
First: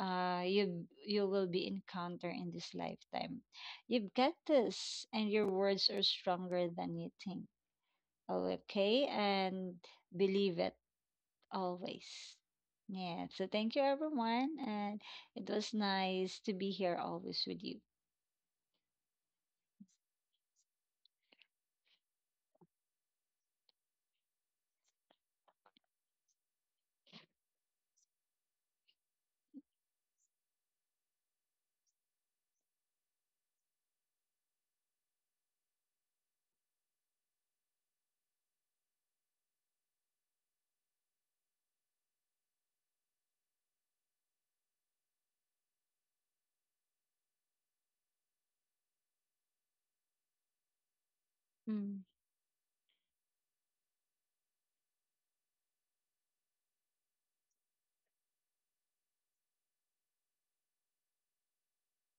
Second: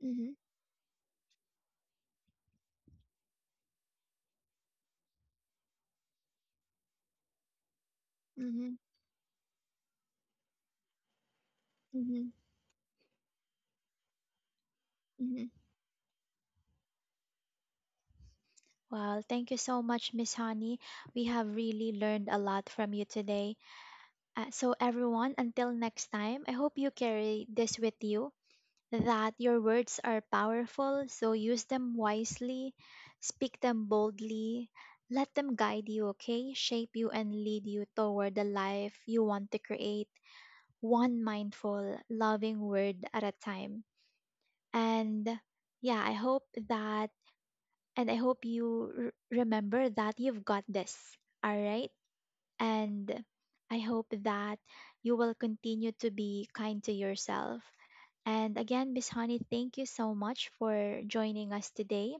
Hmm.
you will be encounter in this lifetime. You've got this and your words are stronger than you think.
Hmm.
Okay, and believe it.
Mm-hmm.
Always. Yeah. So thank you, everyone. And
Mm-hmm.
it was nice to be here always with you.
Well, thank you so much, Miss Honey. We have really learned a lot from you today. So, everyone, until next time, I hope you carry this with you, that your words are powerful, so use them wisely, speak them boldly, let them guide you, okay? Shape you and lead you toward the life you want to create, one mindful, loving word at a time. And yeah, I hope that, and I hope you r- remember that you've got this. All right.
Mm.
And I hope that you will continue to be kind to yourself. And again, Miss Honey, thank you so much for joining us today.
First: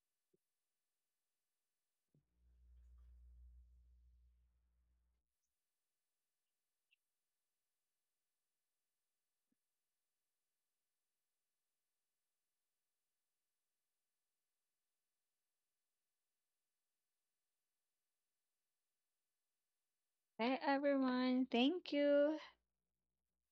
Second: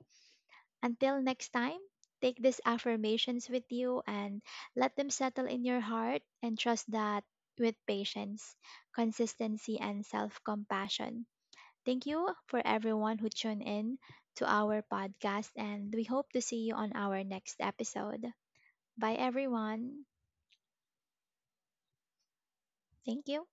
Until next time, take these affirmations with you and let them settle in your heart, and trust that with patience, consistency, and self compassion. Thank you for everyone who tuned in to our podcast, and we hope to see you on our next episode. Bye, everyone.
Bye, everyone. Thank you.
Thank you.